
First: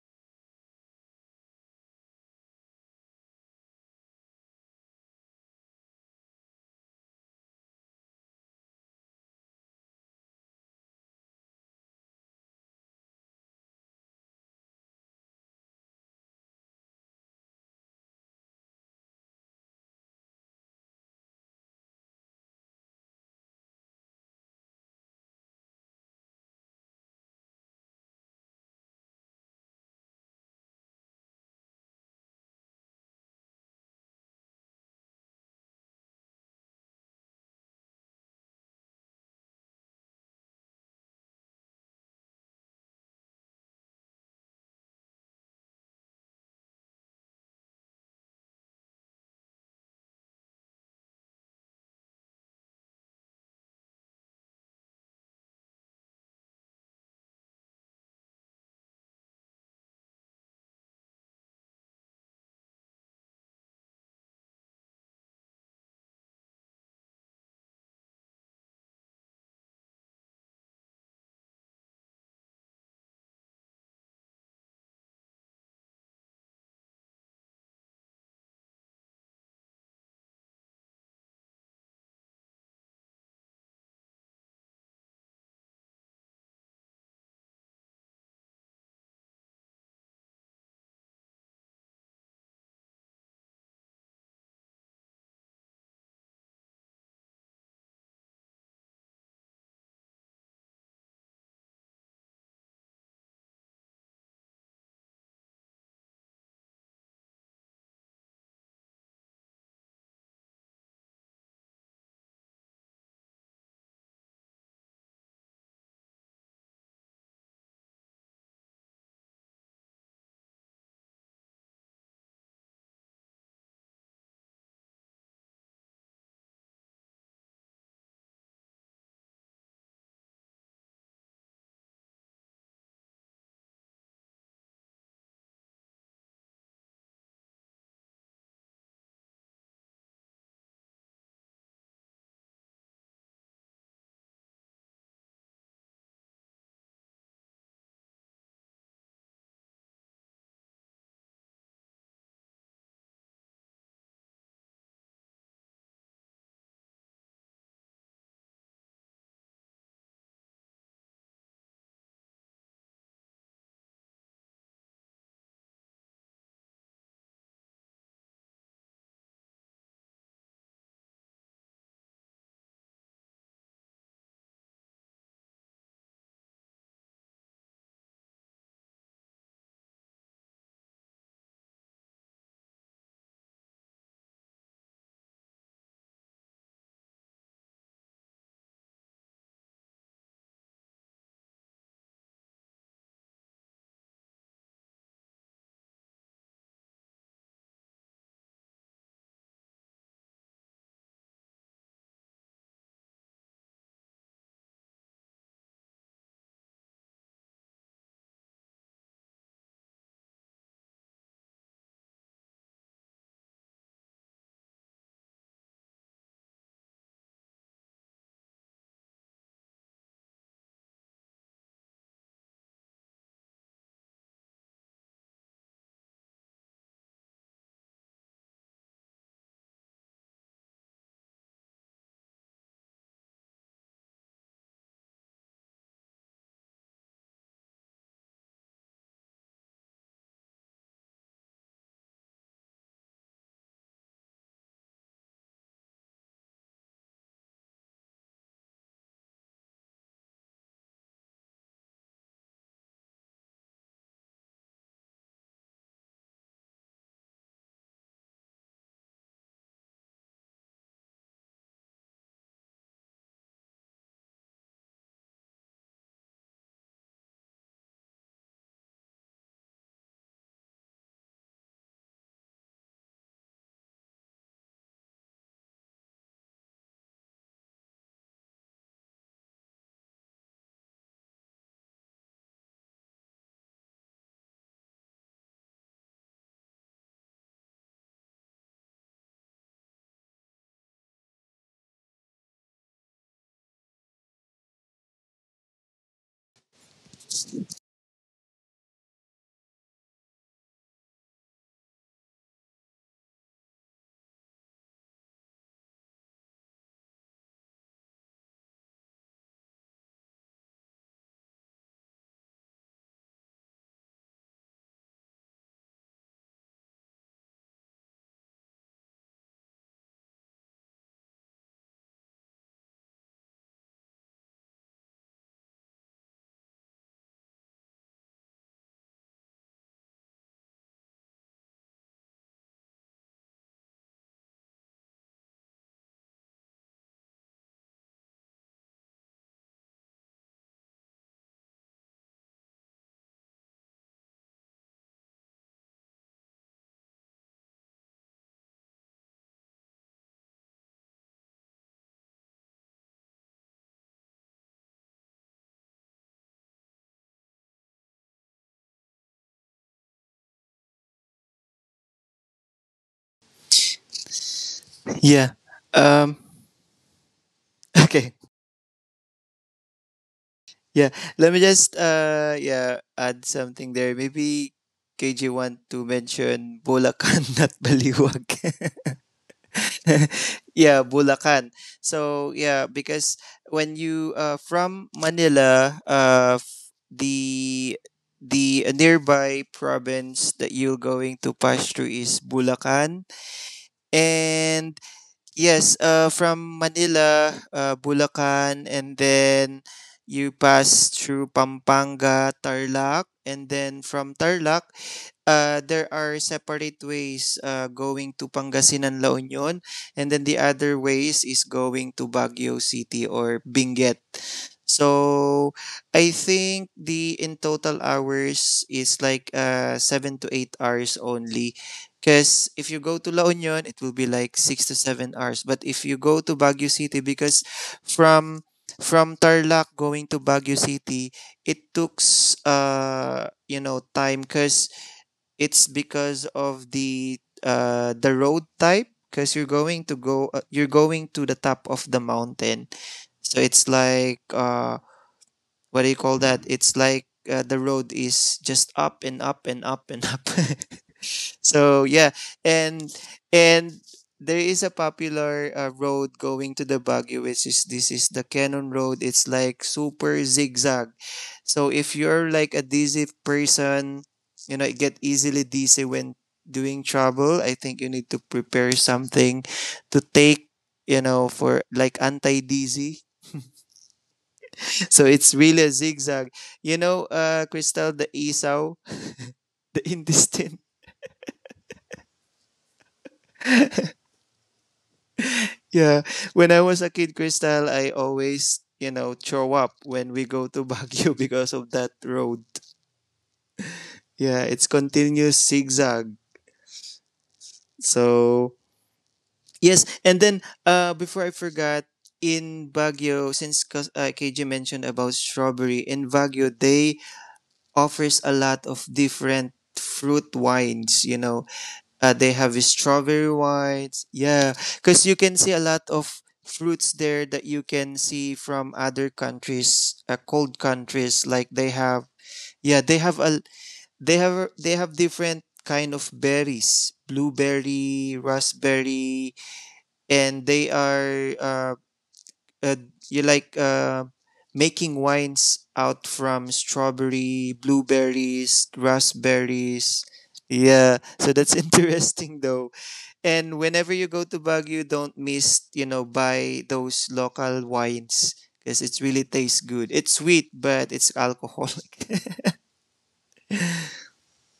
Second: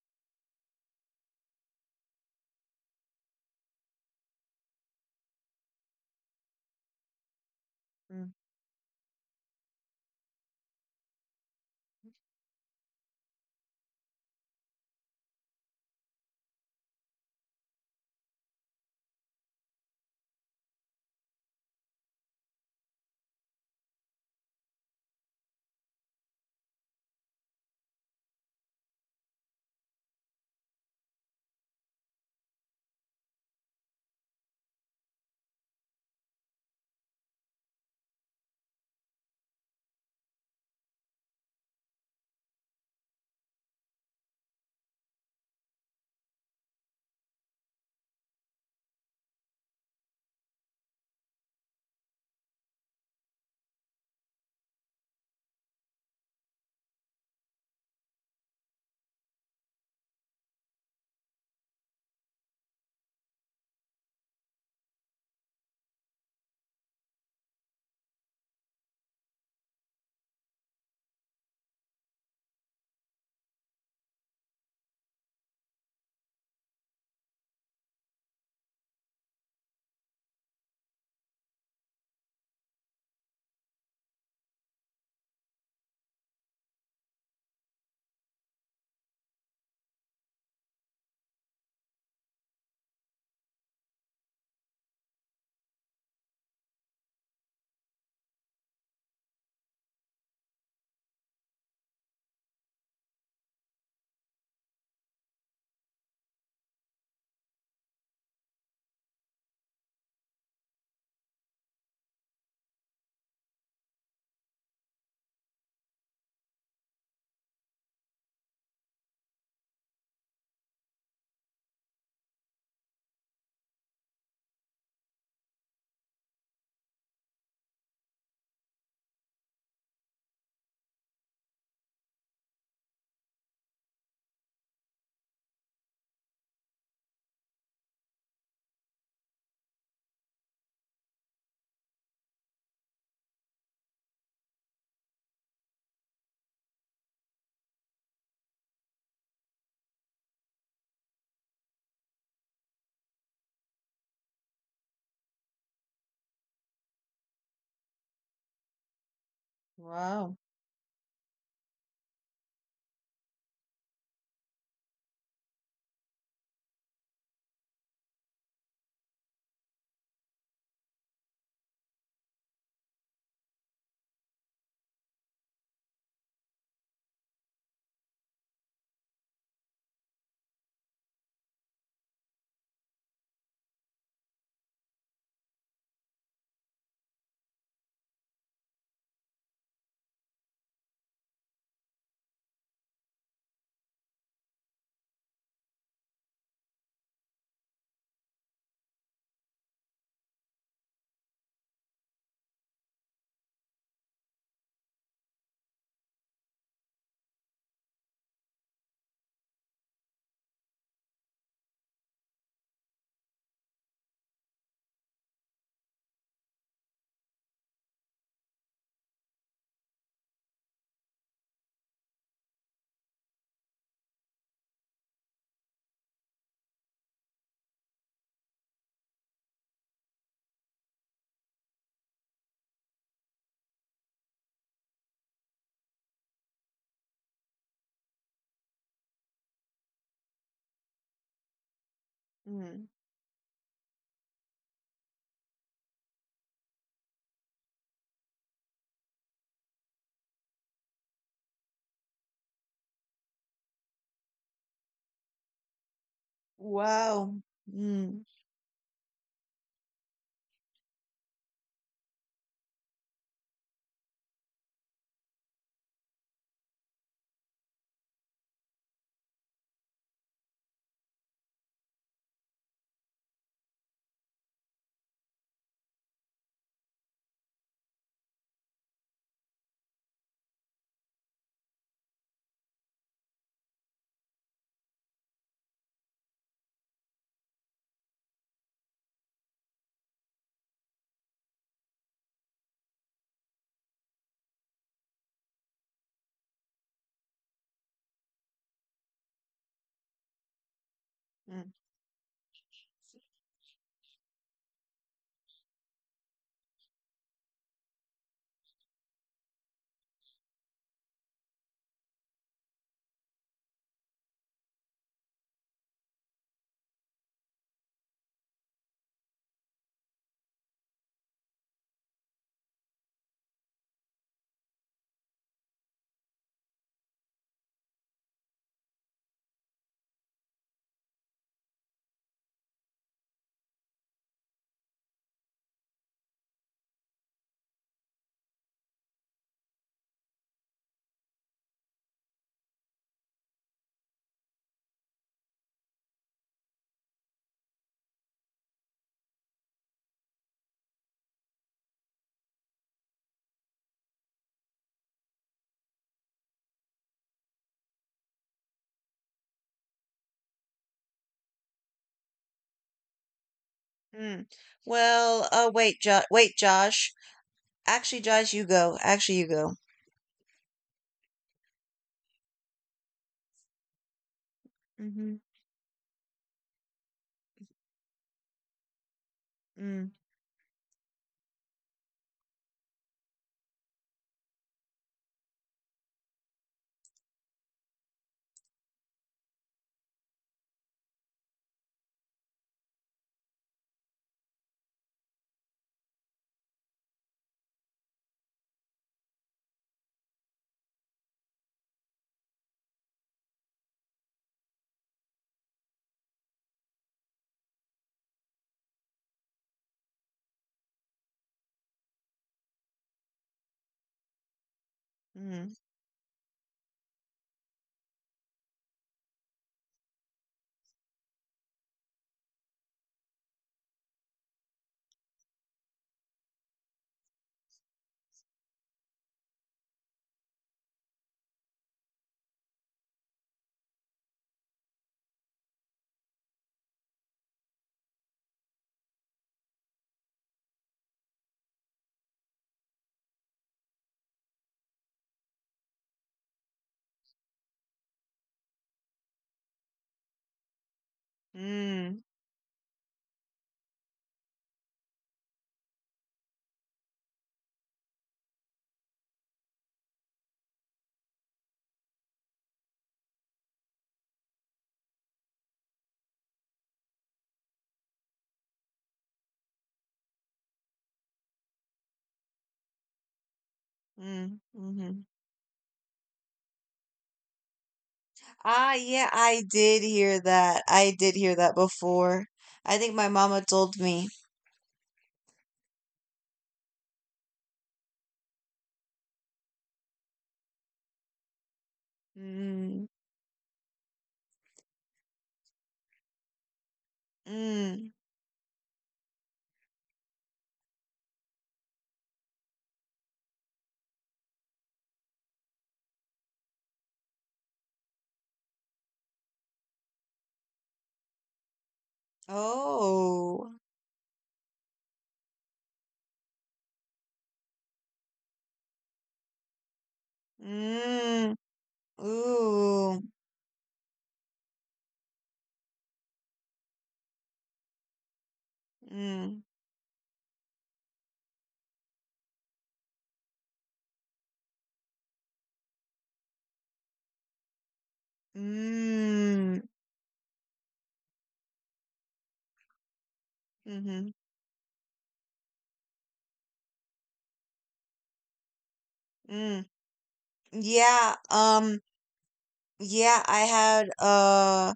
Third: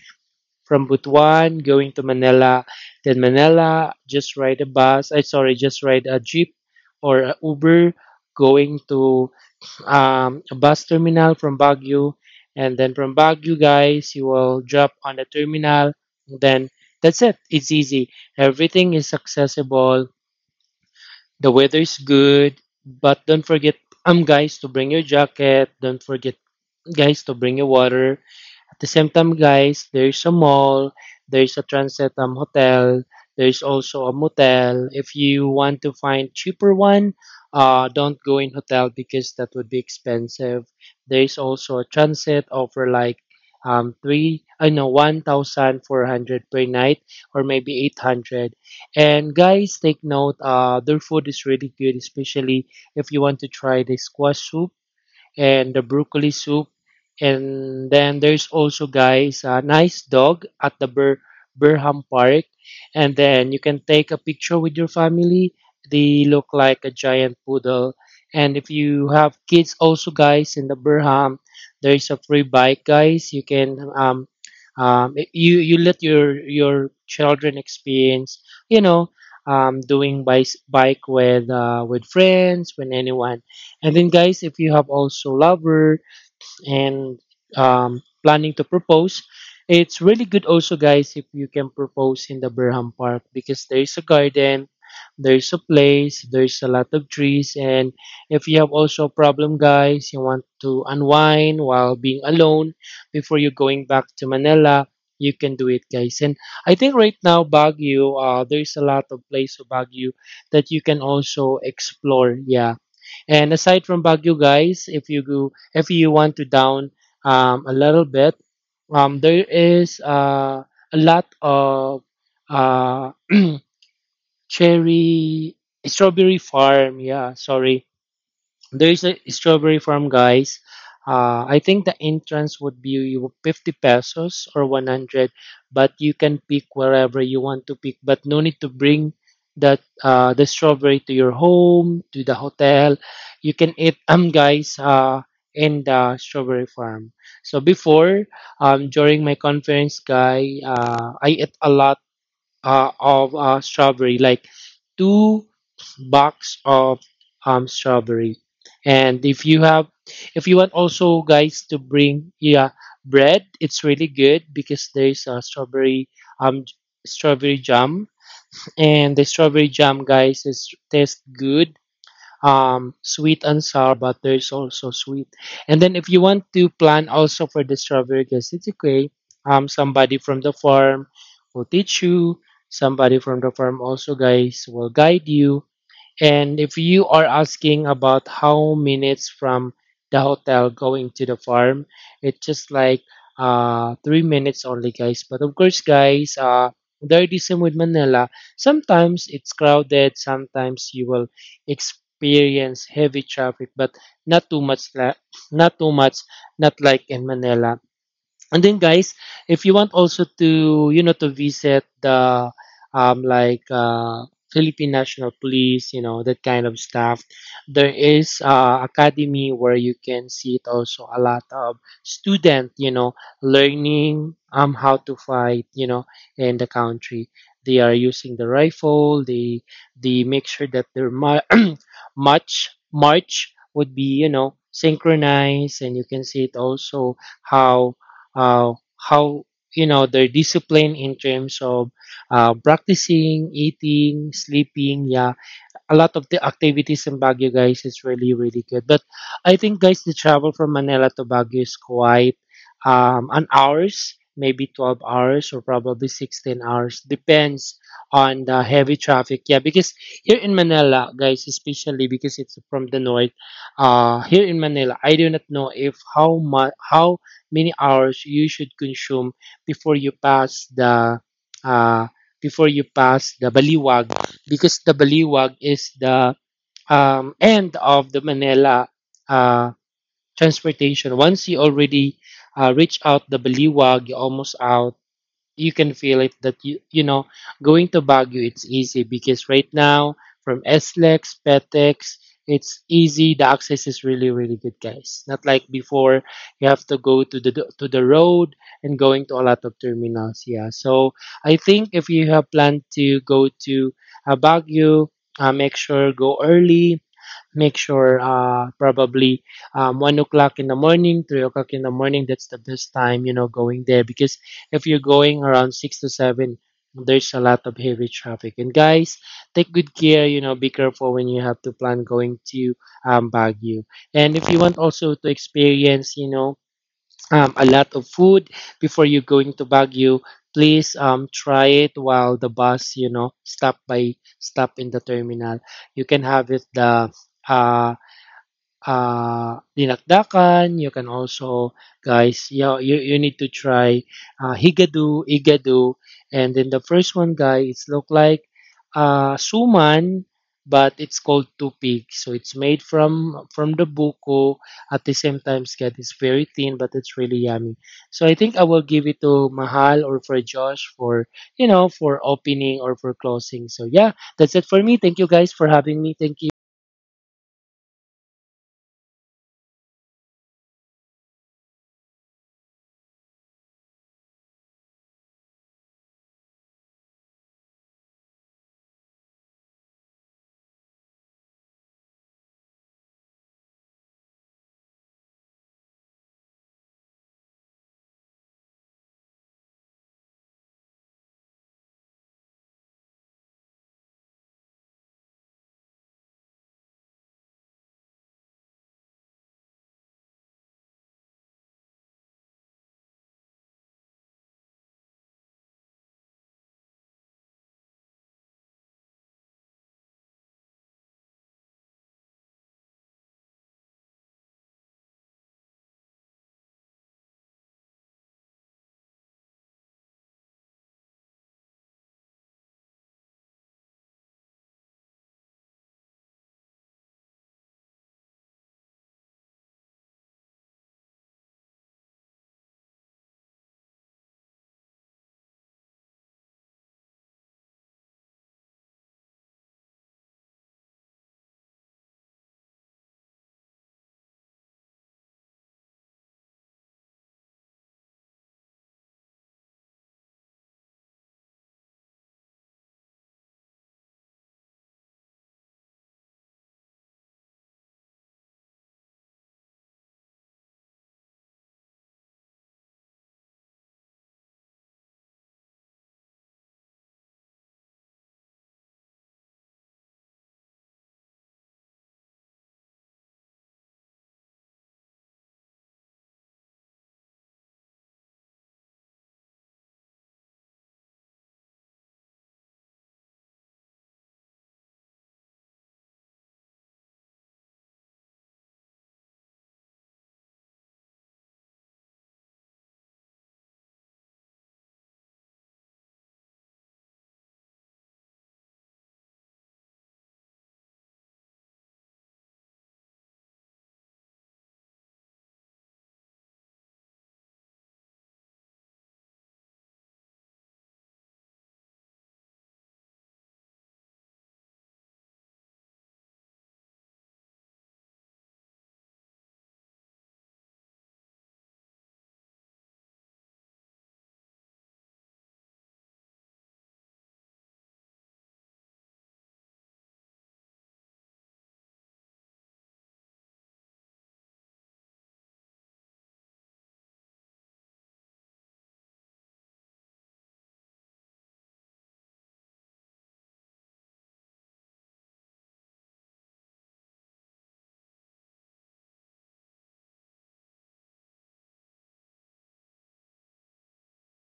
Speaker 2: from Butuan going to Manila. Then Manila, just ride a bus. Just ride a jeep or a Uber
Speaker 1: Mm.
Speaker 2: going to a bus terminal from Baguio, and then from Baguio, guys, you will drop on the terminal. Then that's it. It's easy. Everything is accessible the weather is good, but don't forget, guys, to bring your jacket. Don't forget, guys, to bring your water. At the same time, guys, there's a mall, there's a transit hotel, there's also a motel. If you want to find cheaper one, don't go in hotel because that would be expensive. There's also a transit offer like three, I know, 1,400 per night or maybe 800. And guys, take note. Their food is really good, especially if you want to try the squash soup and the broccoli soup. And then there's also, guys, a nice dog at the Burham Park. And then you can take a picture with your family. They look like a giant poodle. And if you have kids, also, guys, in the Burham, there is a free bike, guys. You can you let your children experience, you know, doing bike with friends, with anyone, and then guys, if you have also lover, and planning to propose. It's really good also, guys, if you can propose in the Berham Park because there is a garden, there's a place, there's a lot of trees, and if you have also a problem, guys, you want to unwind while being alone before you going back to Manila, you can do it, guys. And I think right now, Baguio, there's a lot of place of Baguio that you can also explore. Yeah. And aside from Baguio, guys, if you want to down a little bit, there is a lot of uh, <clears throat> cherry strawberry farm. Yeah, sorry, there is a strawberry farm, guys. I think the entrance would be 50 pesos or 100, but you can pick wherever you want to pick. But no need to bring that the strawberry to your home, to the hotel. You can eat guys, in the strawberry farm. So before during my conference, guy, I ate a lot of strawberry, like two box of strawberry. And
Speaker 1: Wow.
Speaker 2: if you want also guys to bring yeah bread, it's really good because there's a um strawberry jam, and the strawberry jam guys is taste good, sweet and sour, but there's also sweet. And then if you want to plan also for the strawberry gasitique, somebody from the farm will teach you. Somebody from the farm also, guys, will guide you. And if you are asking about how minutes from the hotel going to the farm, it's just like 3 minutes only, guys. But of course, guys, there it is same with Manila. Sometimes it's crowded. Sometimes you will experience heavy traffic, but not too much. Not too much. Not like in Manila. And then, guys, if you want also to, to visit the, like, Philippine National Police, that kind of stuff, there is academy where you can see it also a lot of student, learning how to fight, in the country. They are using the rifle. They make sure that their <clears throat> march would be, synchronized, and you can see it also how how their discipline in terms of
Speaker 1: Mm.
Speaker 2: practicing, eating, sleeping. Yeah, a lot of the activities in Baguio, guys, is really, really good. But I think, guys, the travel from Manila to Baguio is quite an hours, maybe 12 hours or probably 16 hours.
Speaker 1: Wow.
Speaker 2: Depends
Speaker 1: Mm.
Speaker 2: on the heavy traffic. Yeah, because here in Manila, guys, especially because it's from the north, here in Manila, I do not know if how much, how many hours you should consume before you pass uh, the Baliwag because the Baliwag is the end of the Manila uh, transportation. Once you already reach out the Baliwag, you're almost out. You can feel it that you know going to Baguio it's easy because right now from SLEX, PETEX, it's easy. The access is really really good, guys. Not like before, you have to go to the road and going to a lot of terminals. Yeah, so I think if you have planned to go to Baguio, make sure go early, make sure probably 1 o'clock in the morning, 3 o'clock in the morning, that's the best time going there, because if you're going around 6 to 7, there's a lot of heavy traffic, and guys, take good care, be careful when you have to plan going to Baguio, and if you want also to experience, a lot of food before you going to Baguio, please try it while the bus, stop in the terminal. You can have it the uh, dinakdakan. You can also, guys, you need to try higado, igado. And then the first one, guys, it's look like suman, but it's called tupig. So it's made from the buko. At the same time, guys, it's very thin, but it's really yummy. So I think I will give it to Mahal or for Josh for, for opening or for closing. So
Speaker 1: Mm-hmm.
Speaker 2: yeah, that's it for me.
Speaker 1: Well,
Speaker 2: Thank
Speaker 3: Yeah.
Speaker 2: you, guys, for having
Speaker 3: Um.
Speaker 2: me.
Speaker 1: wait,
Speaker 2: Thank you.
Speaker 1: Josh.
Speaker 3: <laughs>
Speaker 1: Actually,
Speaker 3: Okay.
Speaker 1: Josh, you go. Actually, you go.
Speaker 3: Yeah. Let me just add something there. Maybe
Speaker 1: Mm-hmm.
Speaker 3: KJ want to mention Bulacan, <laughs> not Baliwag.
Speaker 1: Mm-hmm.
Speaker 3: <laughs> Yeah, Bulacan. So yeah, because when you from Manila, the nearby province that you're going to pass through is Bulacan, and yes, from Manila, Bulacan, and then you pass through Pampanga, Tarlac, and then from Tarlac, there are separate ways going to Pangasinan, La Union, and then the other ways is going to Baguio City or Benguet. So I think the in total hours is like 7 to 8 hours only, because if you go to La Union, it will be like 6 to 7 hours. But if you go to Baguio City, because from from Tarlac going to Baguio City, it took you know time, because it's because of the road type. Because you're going to go, you're going to the top of the mountain, so it's like what do you call that? It's like the road is just up and up and up and up. <laughs> So
Speaker 1: Mm-hmm.
Speaker 3: yeah, and and there is a popular road going to the Baguio, which is this is the Canon Road. It's like super zigzag. So if you're like a dizzy person, you know, get easily dizzy when doing travel. I think you need to prepare something to take, you know, for like anti dizzy,
Speaker 1: Mm-hmm.
Speaker 3: so it's really a zigzag. You know, Crystal, the
Speaker 1: Ah,
Speaker 3: Esau,
Speaker 1: yeah, I did
Speaker 3: the
Speaker 1: hear that.
Speaker 3: intestine.
Speaker 1: I
Speaker 3: <laughs>
Speaker 1: did hear that before. I think my mama told me.
Speaker 3: Yeah. When I was a kid, Crystal, I always, you know, throw up when we go to Baguio <laughs> because of that road.
Speaker 1: Mm-hmm.
Speaker 3: Yeah, it's continuous zigzag. So, yes. And then before I forgot, in Baguio, since cause KJ mentioned about strawberry, in Baguio, they offers a lot of different fruit wines, you know, they have strawberry
Speaker 1: Oh.
Speaker 3: wines. Yeah, because you can see a lot of fruits there that you can see from other countries, cold
Speaker 1: Mm.
Speaker 3: countries. Like they have,
Speaker 1: Ooh.
Speaker 3: yeah, they have a they have different kind of berries, blueberry,
Speaker 1: Mm.
Speaker 3: raspberry, and they are uh you like making wines out from strawberry, blueberries,
Speaker 1: Mm.
Speaker 3: raspberries. Yeah, so that's <laughs> interesting though. And whenever
Speaker 1: Mm-hmm.
Speaker 3: you go to Baguio, don't miss, you know, buy those local wines because it really
Speaker 1: Mm.
Speaker 3: tastes good. It's sweet, but
Speaker 1: Yeah.
Speaker 3: it's <laughs> alcoholic.
Speaker 1: Yeah. I had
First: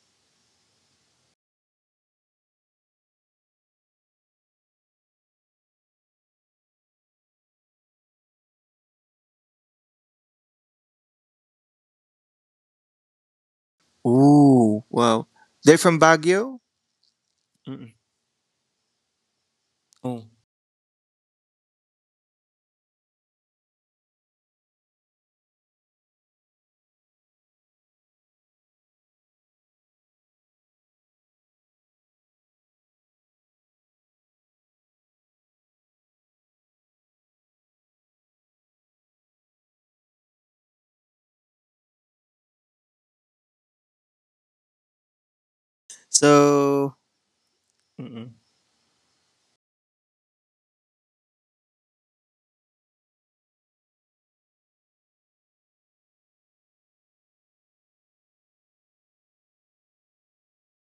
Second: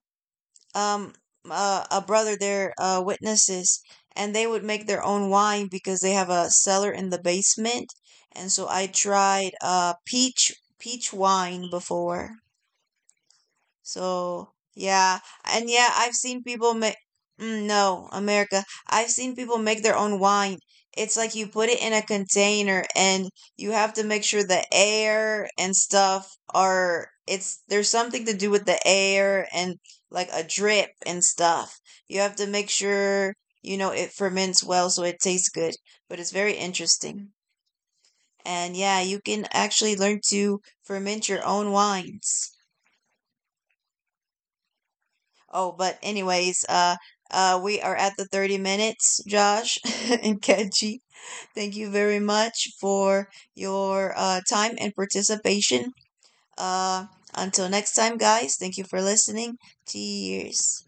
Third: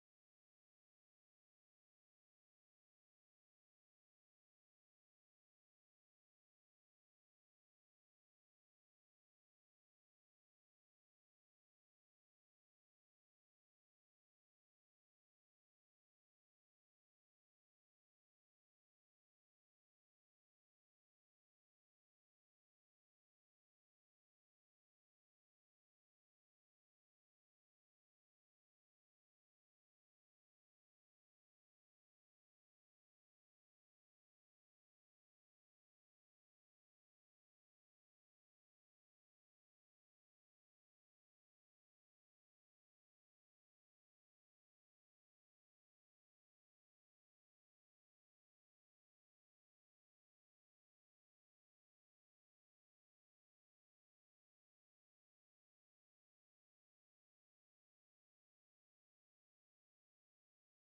Speaker 1: um a brother. They witnesses, and they would make their own wine because they have a cellar in the basement. And so I tried peach wine before. So,
Speaker 3: Ooh,
Speaker 1: yeah.
Speaker 3: wow.
Speaker 1: And
Speaker 3: They're
Speaker 1: yeah,
Speaker 3: from
Speaker 1: I've seen
Speaker 3: Baguio?
Speaker 1: people make, mm,
Speaker 3: Mm-mm.
Speaker 1: no, America, I've seen people make their own
Speaker 3: Oh.
Speaker 1: wine. It's like you put it in a container and you have to make sure the air and stuff are, it's, there's something to do with the air and like a drip and stuff. You have to make sure, you know, it ferments well so it tastes good. But it's very interesting. And yeah, you can actually learn to ferment your own wines. Oh, but anyways,
Speaker 3: So,
Speaker 1: we are at the 30 minutes, Josh <laughs> and Kenji. Thank you very much for your time and participation. Uh, until next time, guys, thank you for listening. Cheers.